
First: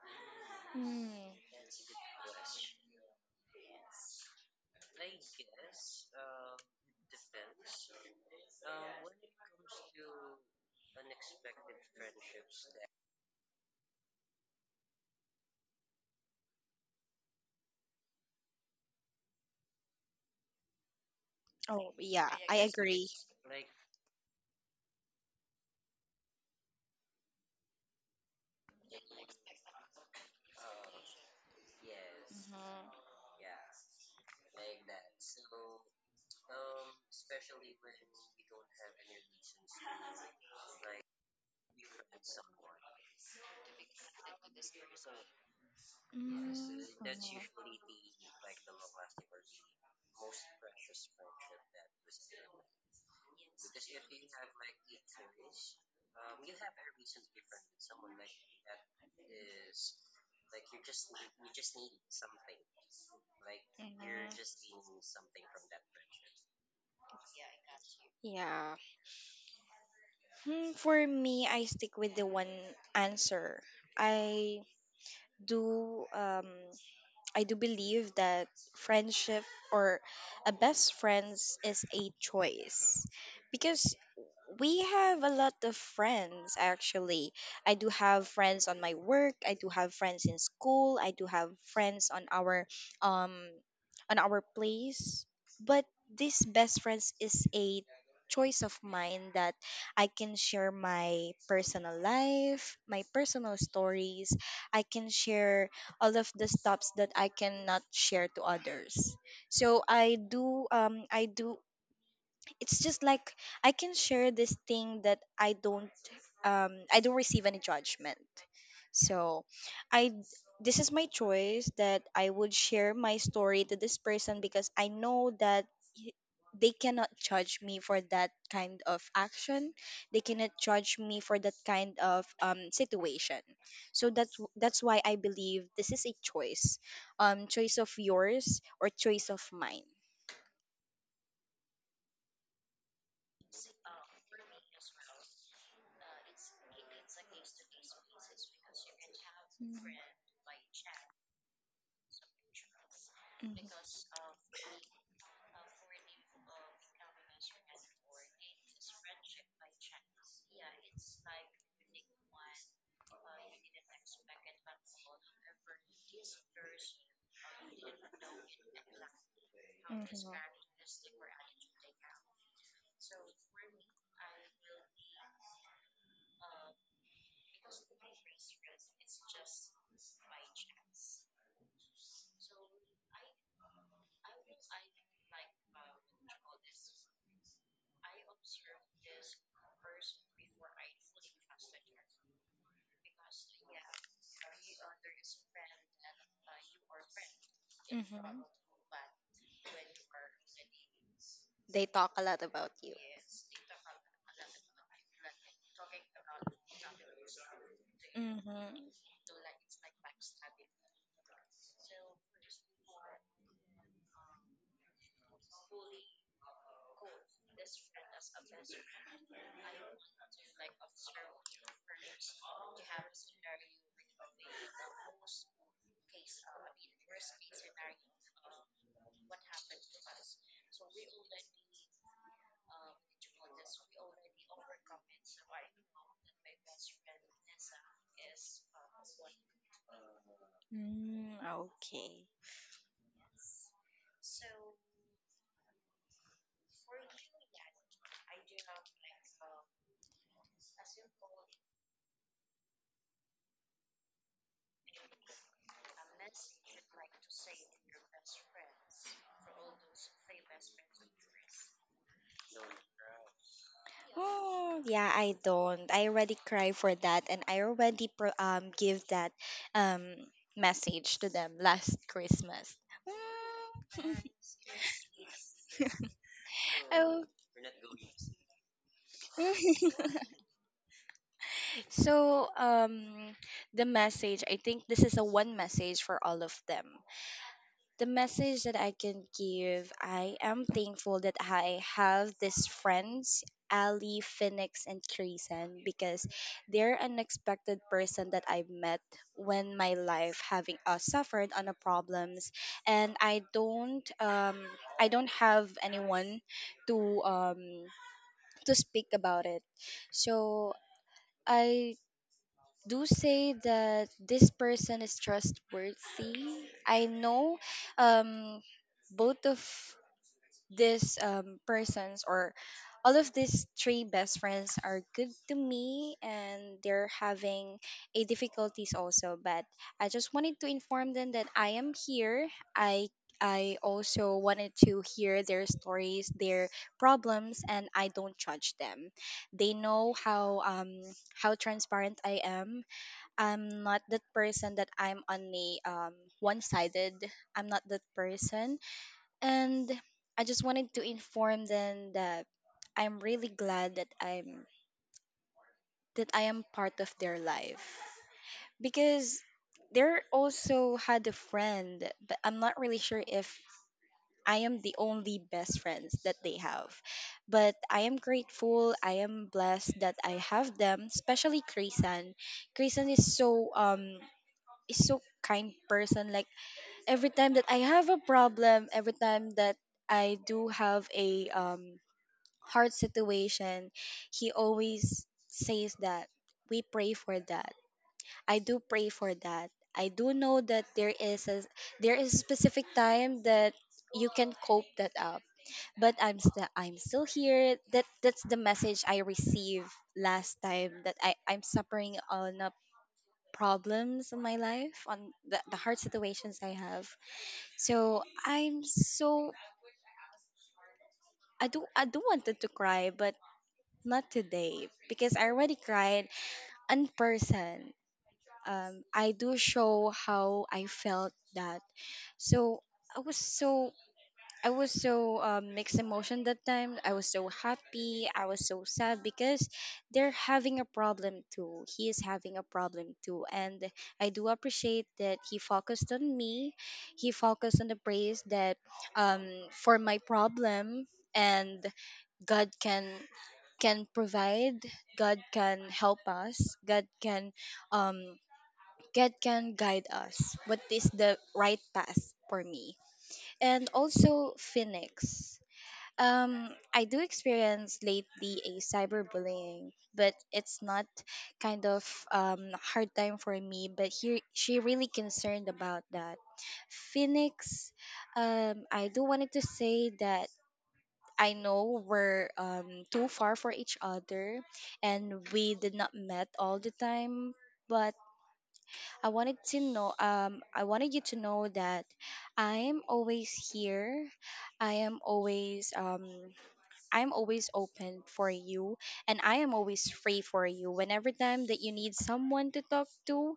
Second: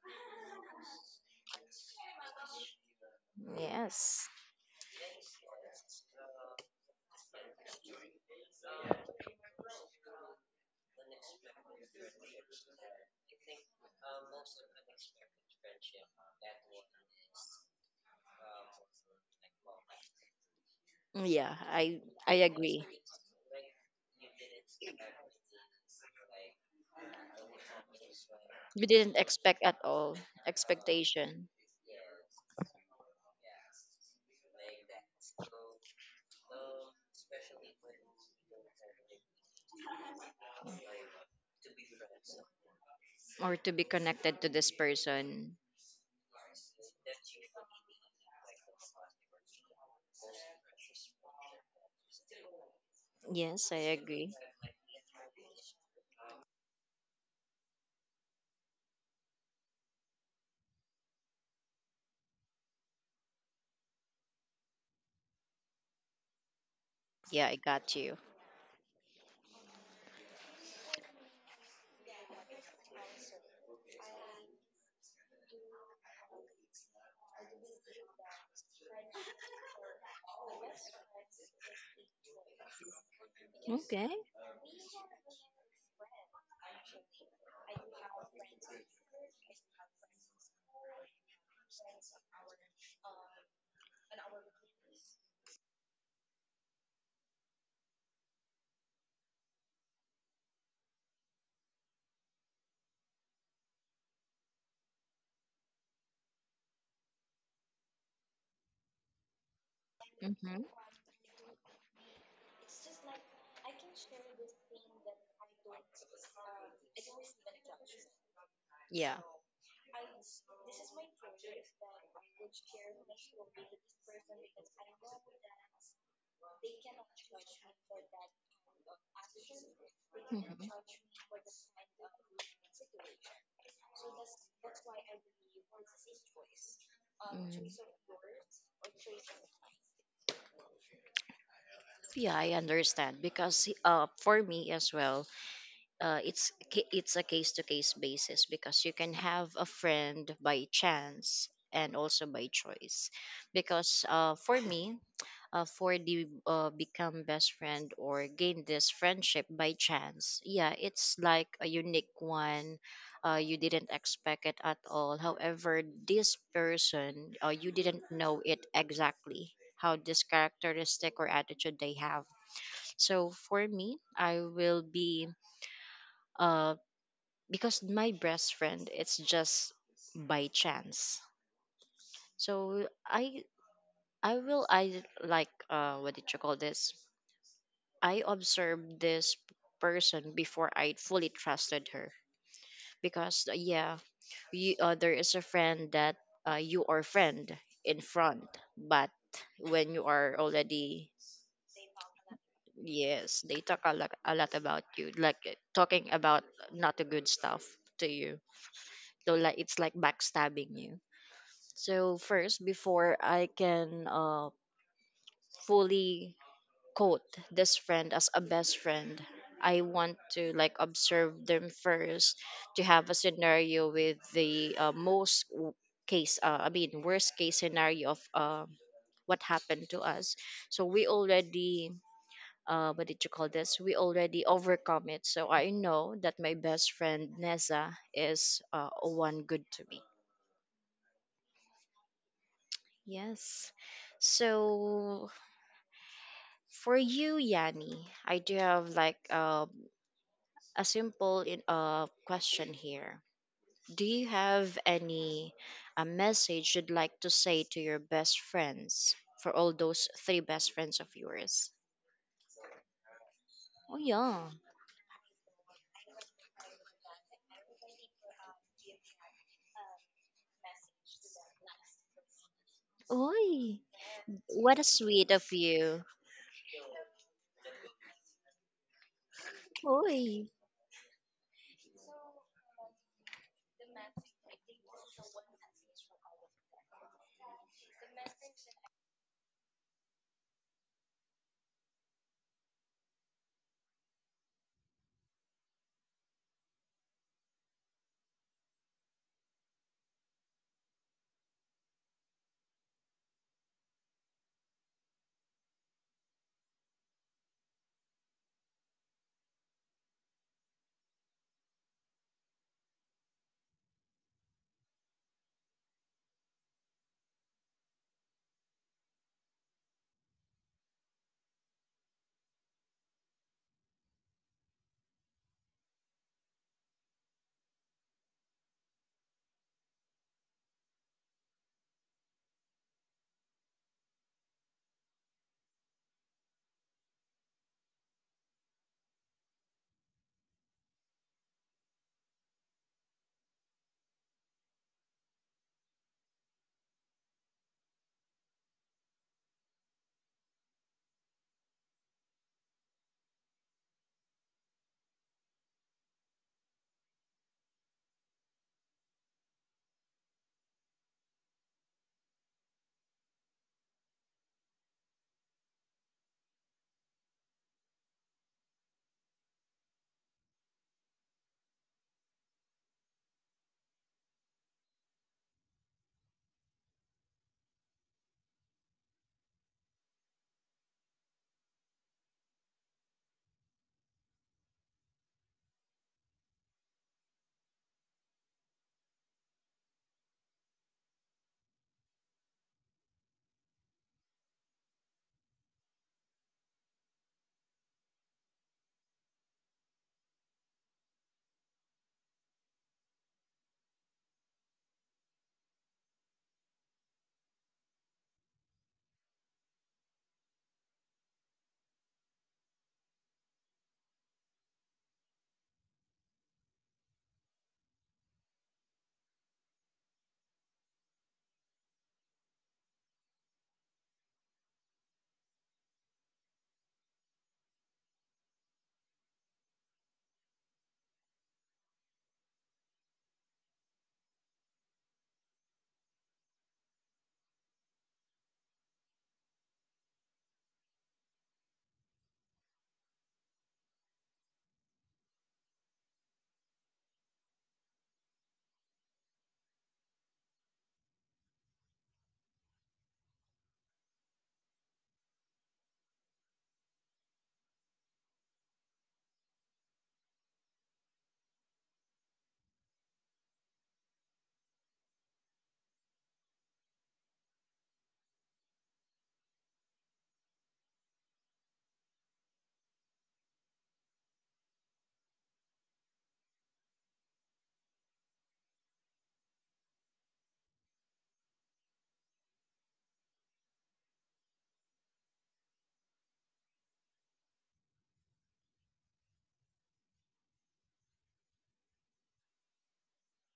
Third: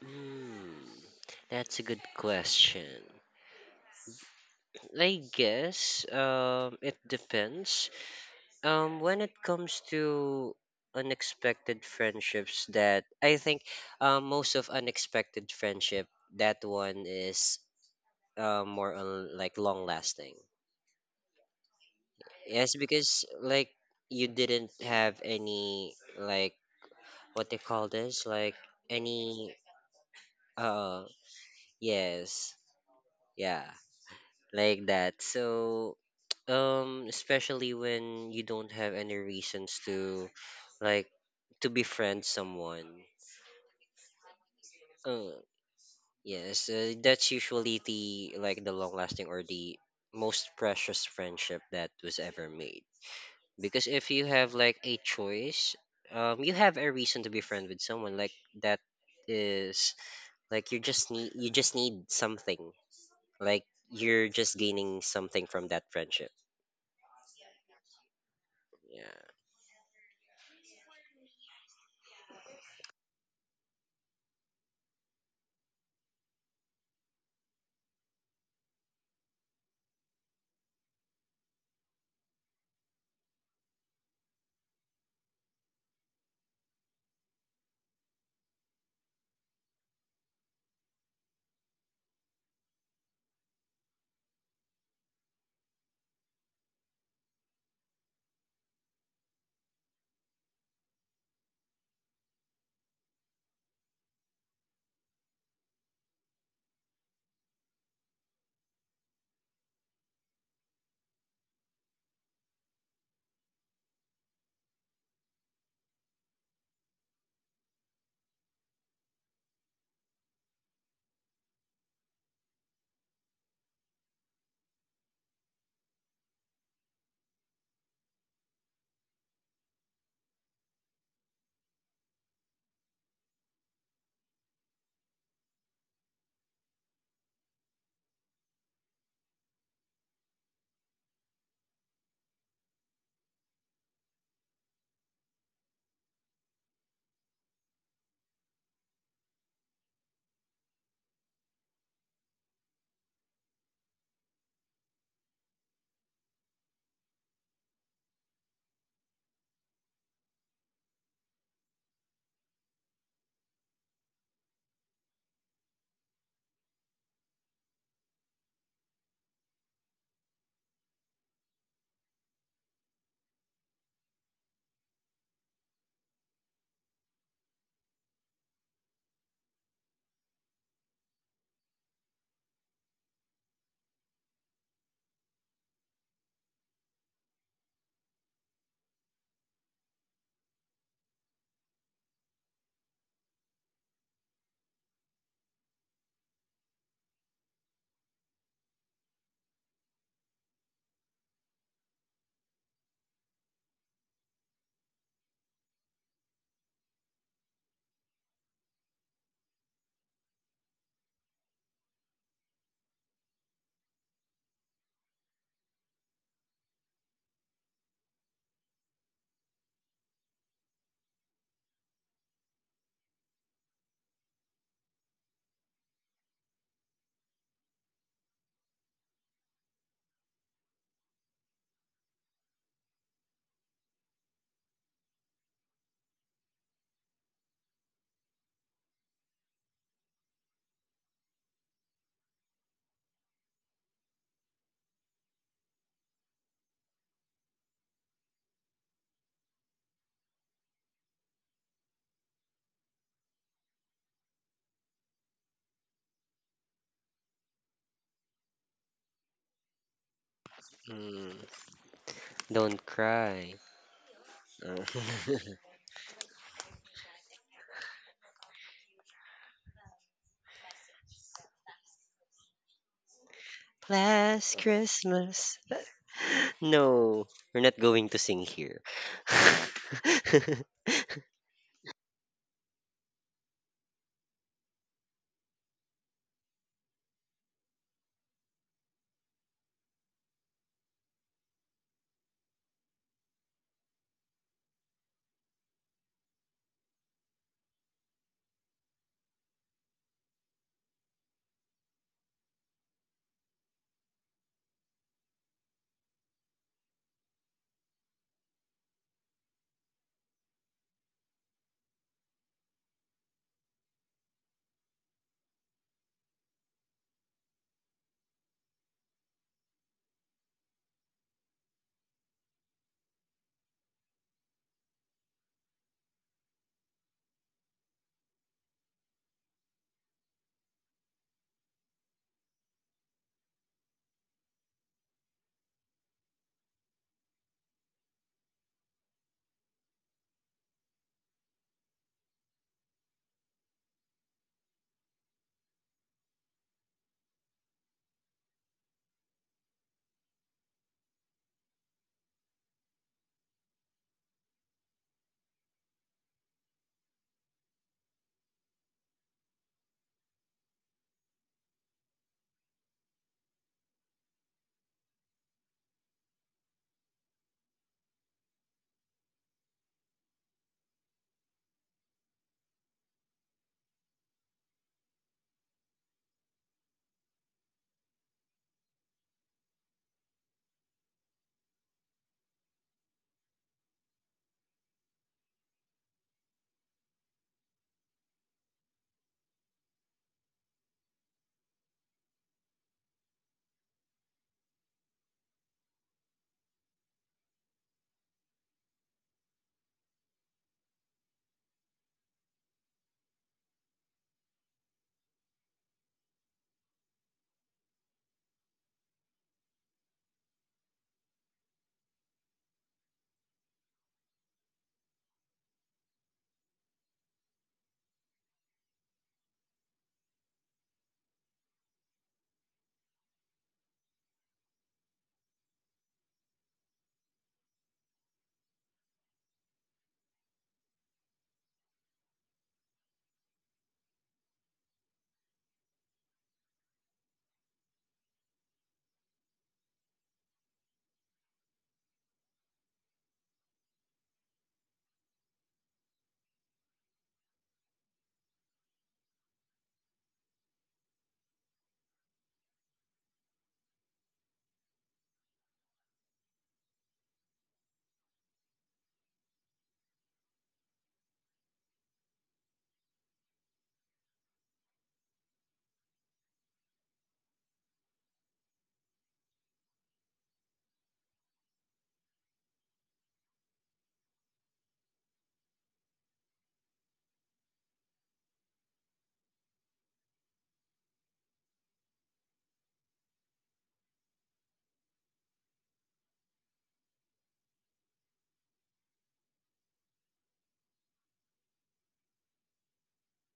S3: Hmm.
S2: Mhm.
S3: That's a good question.
S1: Yes.
S3: I guess it depends. When it comes to unexpected friendships, that I think most of unexpected friendship, that one is more on like long lasting.
S1: Yeah,
S2: Oh,
S1: I
S2: yeah,
S1: I
S2: I
S3: Yes,
S1: agree.
S2: agree.
S3: because, like, you didn't have any like what they call this like
S1: We didn't
S3: any
S1: expect at all
S3: uh,
S1: expectation
S3: yes, yeah, like that. So um, especially when you don't have any reasons to, like, to befriend someone.
S1: or to be connected to this
S3: Uh,
S1: person.
S3: yes,
S2: Mm-hmm.
S3: that's usually the, like, the long lasting or the most precious friendship that was ever made.
S1: Yes,
S3: Because
S1: I
S3: if you
S1: agree.
S3: have like a choice, you have a reason to be friend with someone like that is like, you just need something, like, you're just gaining
S2: hmm
S3: something from that friendship.
S1: Yeah, I got you.
S2: yeah. For me, I stick with the one answer. I do um I do believe that friendship or a best friends is a choice. Because
S1: Okay.
S2: we have a lot of friends actually. I do have friends on my work, I do have friends in school, I do have friends um on our place. But this best friends is a choice of mine that I can share my personal life, my personal stories. I can share all of the stops that I cannot share to others.
S1: Mm-hmm.
S2: I do it's just like I can share this thing that I don't receive any judgment.
S1: Yeah.
S2: So I this is my choice that I would share my story to this person because I know that y- they cannot judge me for that kind of action. They cannot
S1: Mhm.
S2: judge me for that kind of situation. So that's why I believe this is a choice.
S1: Mm.
S2: Choice of yours or choice of mine.
S1: Yeah, I understand because for me as well, it's a case to case basis because you can have a
S2: Mhm. Mhm.
S1: friend by chance and also by choice. Because for me, for the become best friend or gain this friendship by chance. Yeah, it's like a unique one. You didn't expect it at all. However, this person, you didn't know it exactly how this characteristic or attitude they have. So for me, I will be uh because my best friend, it's just by chance. So I like what did you call this? I observed this person before I fully trusted her because yeah, there is a friend that you are friend in
S2: Mhm.
S1: front, but when you are already
S2: They talk a lot about you.
S1: yes, they talk a lot about you, like talking about not a good stuff to you.
S2: Mhm.
S1: So like it's like backstabbing you. So first, before I can fully quote this friend as a best friend. I want to like observe them first to have a scenario with the most worst case scenario of what happened to us. So we already, what did you call this? We already overcome it. So I know that my best friend Neza is one good to me.
S2: Mm, okay.
S1: Yes. So for you, Yanni, I do have like a simple question here. Do you have any a message you'd like to say to your best friends for all those three best
S3: Yeah.
S1: friends of
S3: Mm,
S1: yours?
S3: don't cry.
S1: Oh yeah.
S2: Oh yeah, I
S3: Uh,
S2: don't. I already cry for that, and I already give that um message to them last Christmas.
S1: Oy,
S3: last
S1: what a sweet of
S3: Christmas.
S1: you.
S2: Oh.
S3: No, we're not going to sing here.
S1: Oy,
S2: So the message, I think this is a one message for all of them. The message that I can give, I am thankful that I have these friends, Ali, Phoenix, and Treason, because they're an unexpected person that I met when my life having suffered on a problems, and I don't have anyone to um to speak about it, so. I do say that this person is trustworthy. I know um, both of these persons or all of these three best friends are good to me, and they're having a difficulties also, but I just wanted to inform them that I am here. i I also wanted to hear their stories, their problems, and I don't judge them. They know how transparent I am. I'm not that person that I'm on a one-sided. I'm not that person, and I just wanted to inform them that I'm really glad that I'm that I am part of their life because they're also had a friend, but I'm not really sure if I am the only best friends that they have. But I am grateful. I am blessed that I have them, especially Krisan. Krisan is so um is so kind person. Like every time that I have a problem, every time that I do have a hard situation, he always says that we pray for that. I do pray for that. I do know that there is a specific time that you can cope that up. But I'm still here. That's the message I received last time that I'm suffering on problems in my life on the hard situations I have, so I'm so, I do, I do wanted to cry, but not today because I already cried in person. I do show how I felt that. So i was so I was so mixed emotion that time. I was so happy. I was so sad because they're having a problem too. He is having a problem too, and I do appreciate that he focused on me. He focused on the praise that for my problem, and God can provide. God can help us. God can um, God can guide us. What is the right path for me? And also Phoenix. I do experience lately a cyberbullying, but it's not kind of hard time for me. But here, she really concerned about that. Phoenix, I do wanted to say that I know we're too far for each other, and we did not met all the time. But I wanted to know, I wanted you to know that I am always here. I am always um I'm always open for you, and I am always free for you. Whenever time that you need someone to talk to,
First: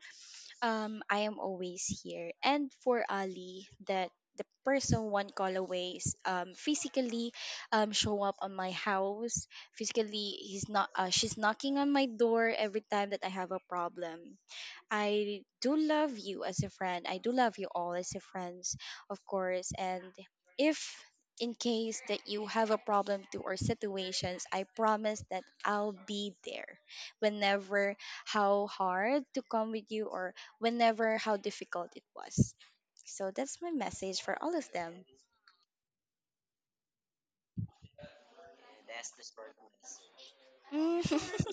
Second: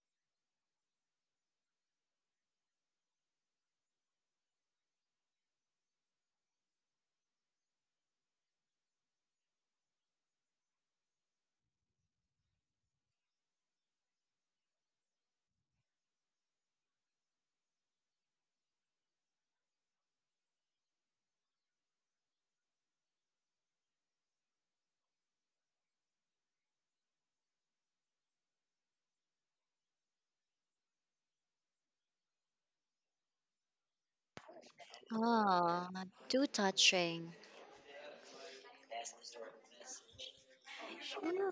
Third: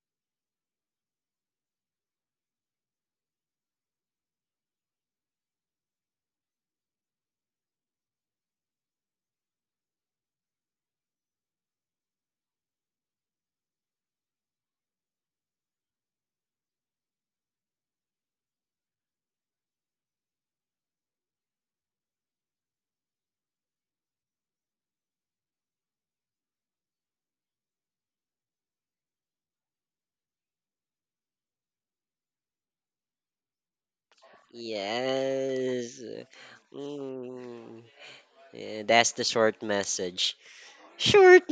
S2: I am always here. And for Ali, that the person one call away is, physically show up on my house physically. He's not She's knocking on my door every time that I have a problem. I do love you as a friend. I do love you all as a friends, of course. And if in case that you have a problem to or situations, I promise that I'll be there whenever how hard to come with you, or whenever how difficult it was. So that's my message for all of them.
S3: Yes.
S1: ah, too touching.
S3: Mm. Yeah, that's the short message.
S2: Mm.
S3: Short.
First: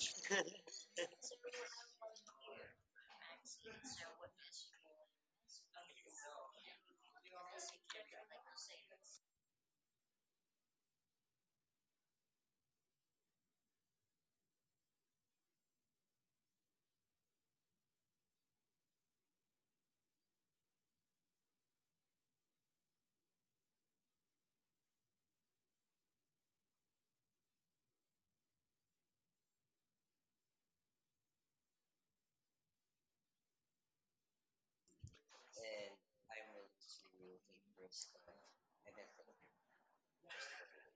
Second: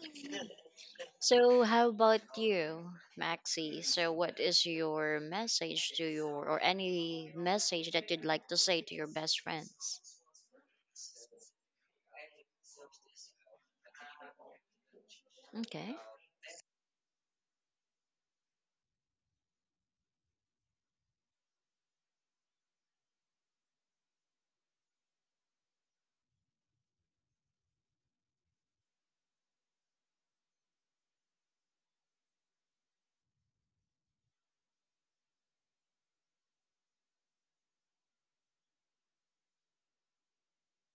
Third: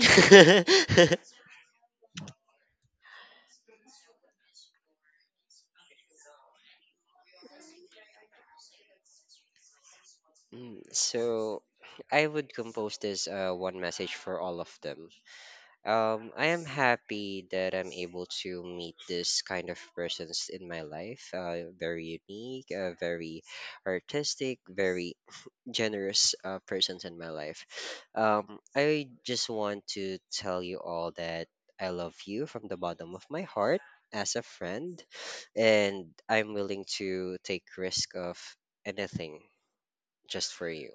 S1: So how about you, Maxi? So what is your message to your or any message that you'd like to say to your best friends?
S3: Mm, so, I would compose this one message for all of them.
S1: Okay.
S3: I am happy that I'm able to meet this kind of persons in my life. Very unique, very artistic, very generous persons in my life. I just want to tell you all that I love you from the bottom of my heart as a friend, and I'm willing to take risk of anything just for you.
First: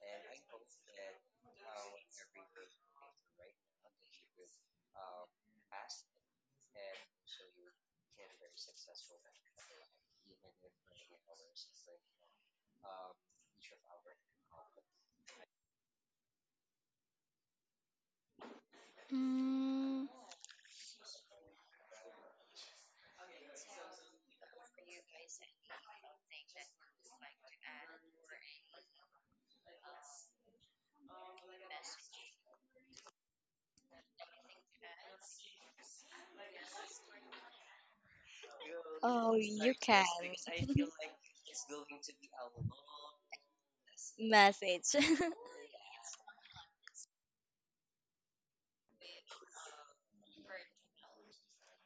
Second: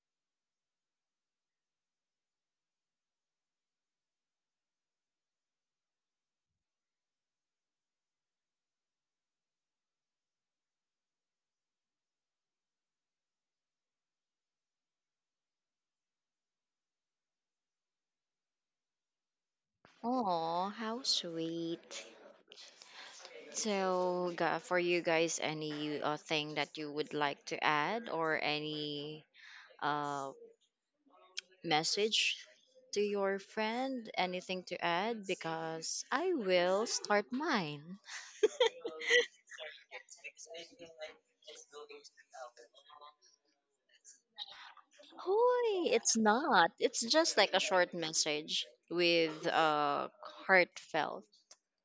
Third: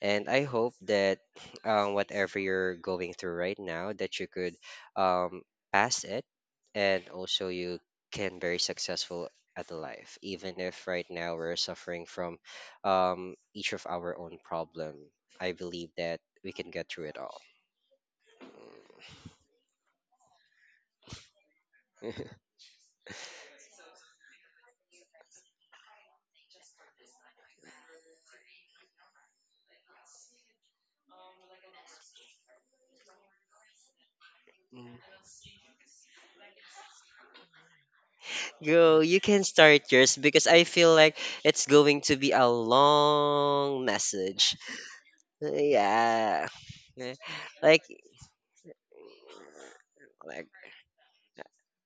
S3: And I hope that whatever you're going through right now, that you could um, pass it, and also you can very successful at life, even if right now we're suffering from each of our own problem. I believe that we can get through it all.
S2: Mm.
S1: Oh, how sweet. So, for you guys, any thing that you would like to add or any uh, message to your friend? Anything to add? Because I will start mine.
S3: Go, you
S2: Oh,
S3: can
S2: you
S3: start
S2: can.
S3: yours because I feel like it's going to be a long message.
S2: Message.
S1: Hoy, it's
S3: Yeah.
S1: not. It's just like a
S3: Like
S1: short message with
S3: like
S1: heartfelt.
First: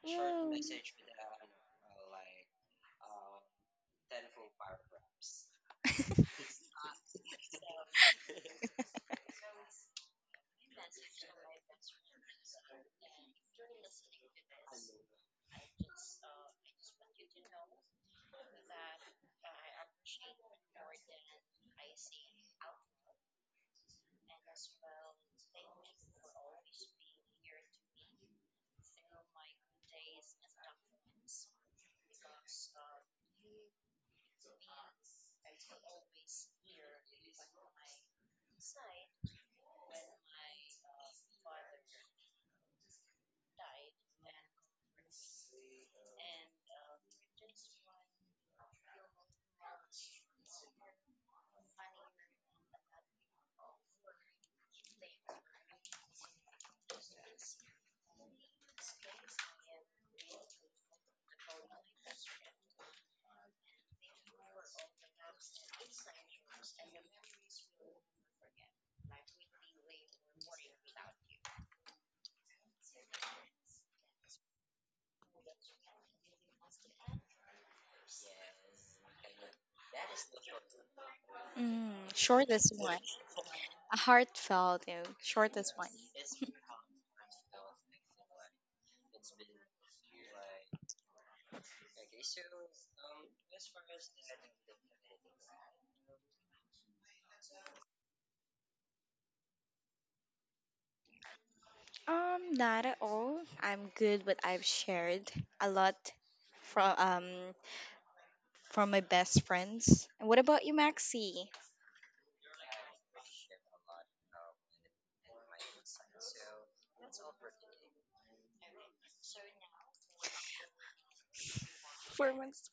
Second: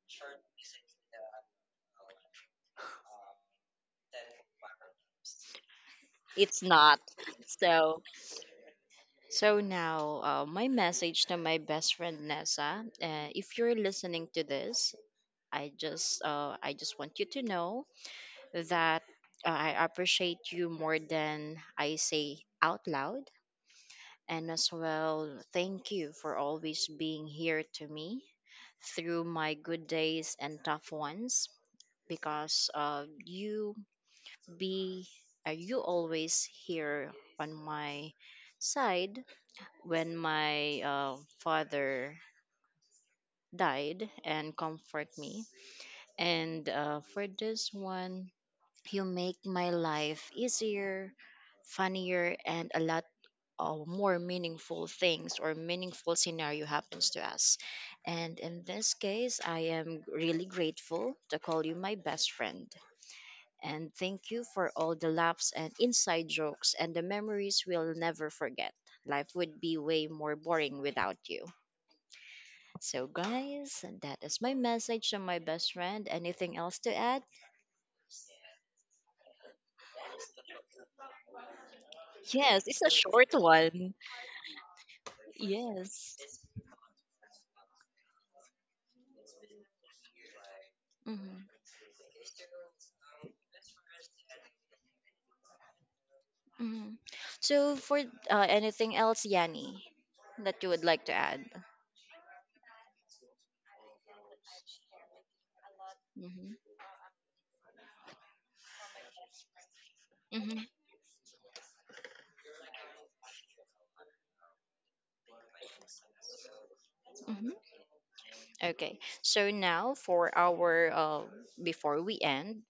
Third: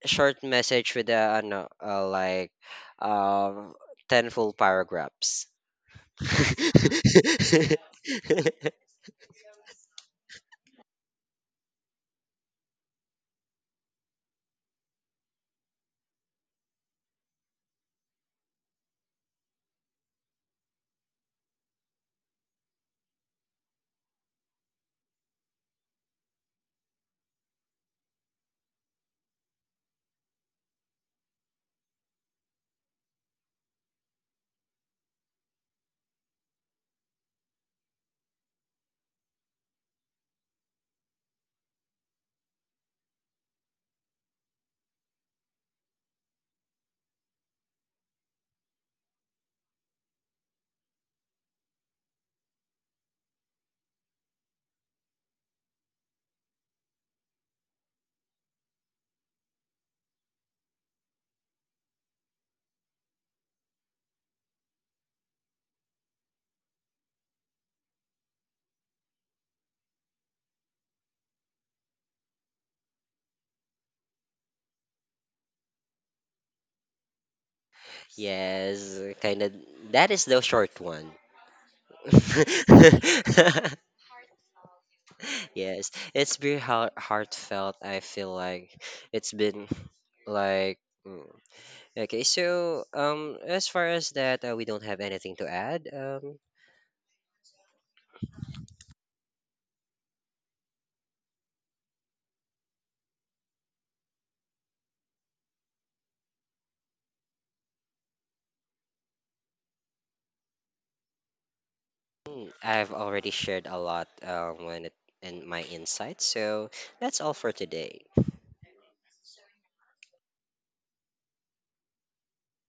S3: short message with a ano, like um 10 full paragraphs.
S1: It's not. So, so now my message to my best friend Nessa. If you're listening to this, I just want you to know that I appreciate you more than I say out loud. And as well, thank you for always being here to me through my good days and tough ones because be you always here on my side when my father died and comfort me, and for this one, you make my life easier, funnier, and a lot of more meaningful things or meaningful scenario happens to us. And in this case, I am really grateful to call you my best friend. And thank you for all the laughs and inside jokes and the memories we'll never forget. Life would be way more boring without you. So, guys, that is my message to my best friend. Anything else to add?
S3: Yes, kind of that is the short one.
S2: Mm,
S1: Yes,
S2: shortest
S1: it's a
S2: one.
S1: short
S2: A
S1: one.
S2: heartfelt, you know, shortest one.
S3: Yes,
S1: Yes.
S3: it's very heartfelt. I feel like it's been like mm.
S1: Hmm.
S3: Okay. So as far as that, we don't have anything to add.
S1: Hmm. So for anything else, Yanni, that you would like to add?
S2: Not at all. I'm good, but I've shared a lot
S1: Hmm.
S2: from um from my best friends. And what
S1: Hmm.
S2: about you, Maxi?
S3: Mm, I've already shared a lot when it, in my insights, so that's all
S1: Hmm.
S3: for today.
S1: Okay. So now for our before we end.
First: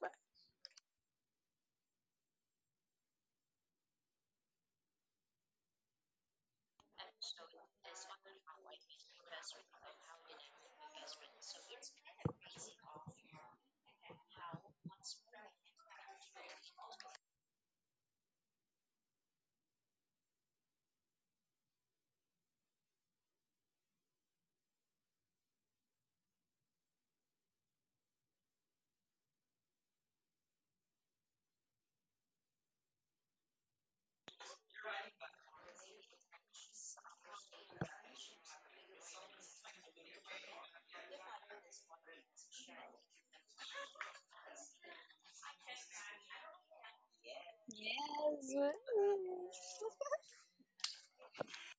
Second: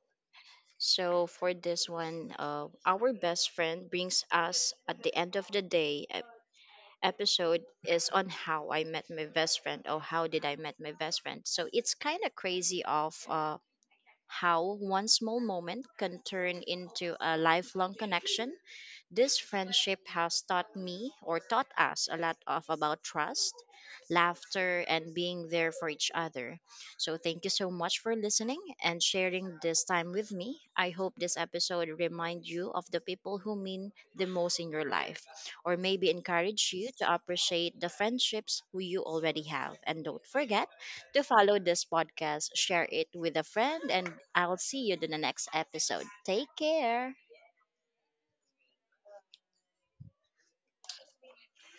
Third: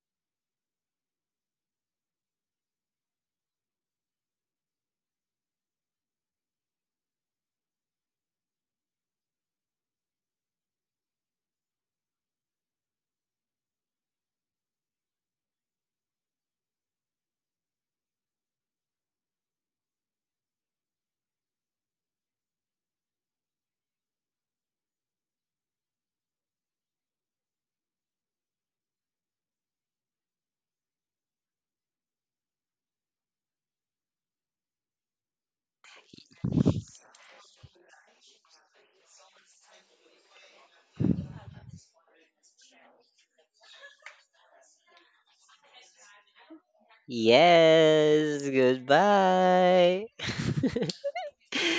S1: So for this one, our best friend brings us at the end of the day. Episode is on how I met my best friend, or how did I met my best friend. So it's kind of crazy of how one small moment can turn into a lifelong connection. This friendship has taught me or taught us a lot of about trust, laughter, and being there for each other. So thank you so much for listening and sharing this time with me. I hope this episode remind you of the people who mean the most in your life, or maybe encourage you to appreciate the friendships who you already have. And don't forget to follow this podcast, share it with a friend, and I'll see you in the next episode. Take care.
S3: Yes,
S2: Yes.
S3: goodbye.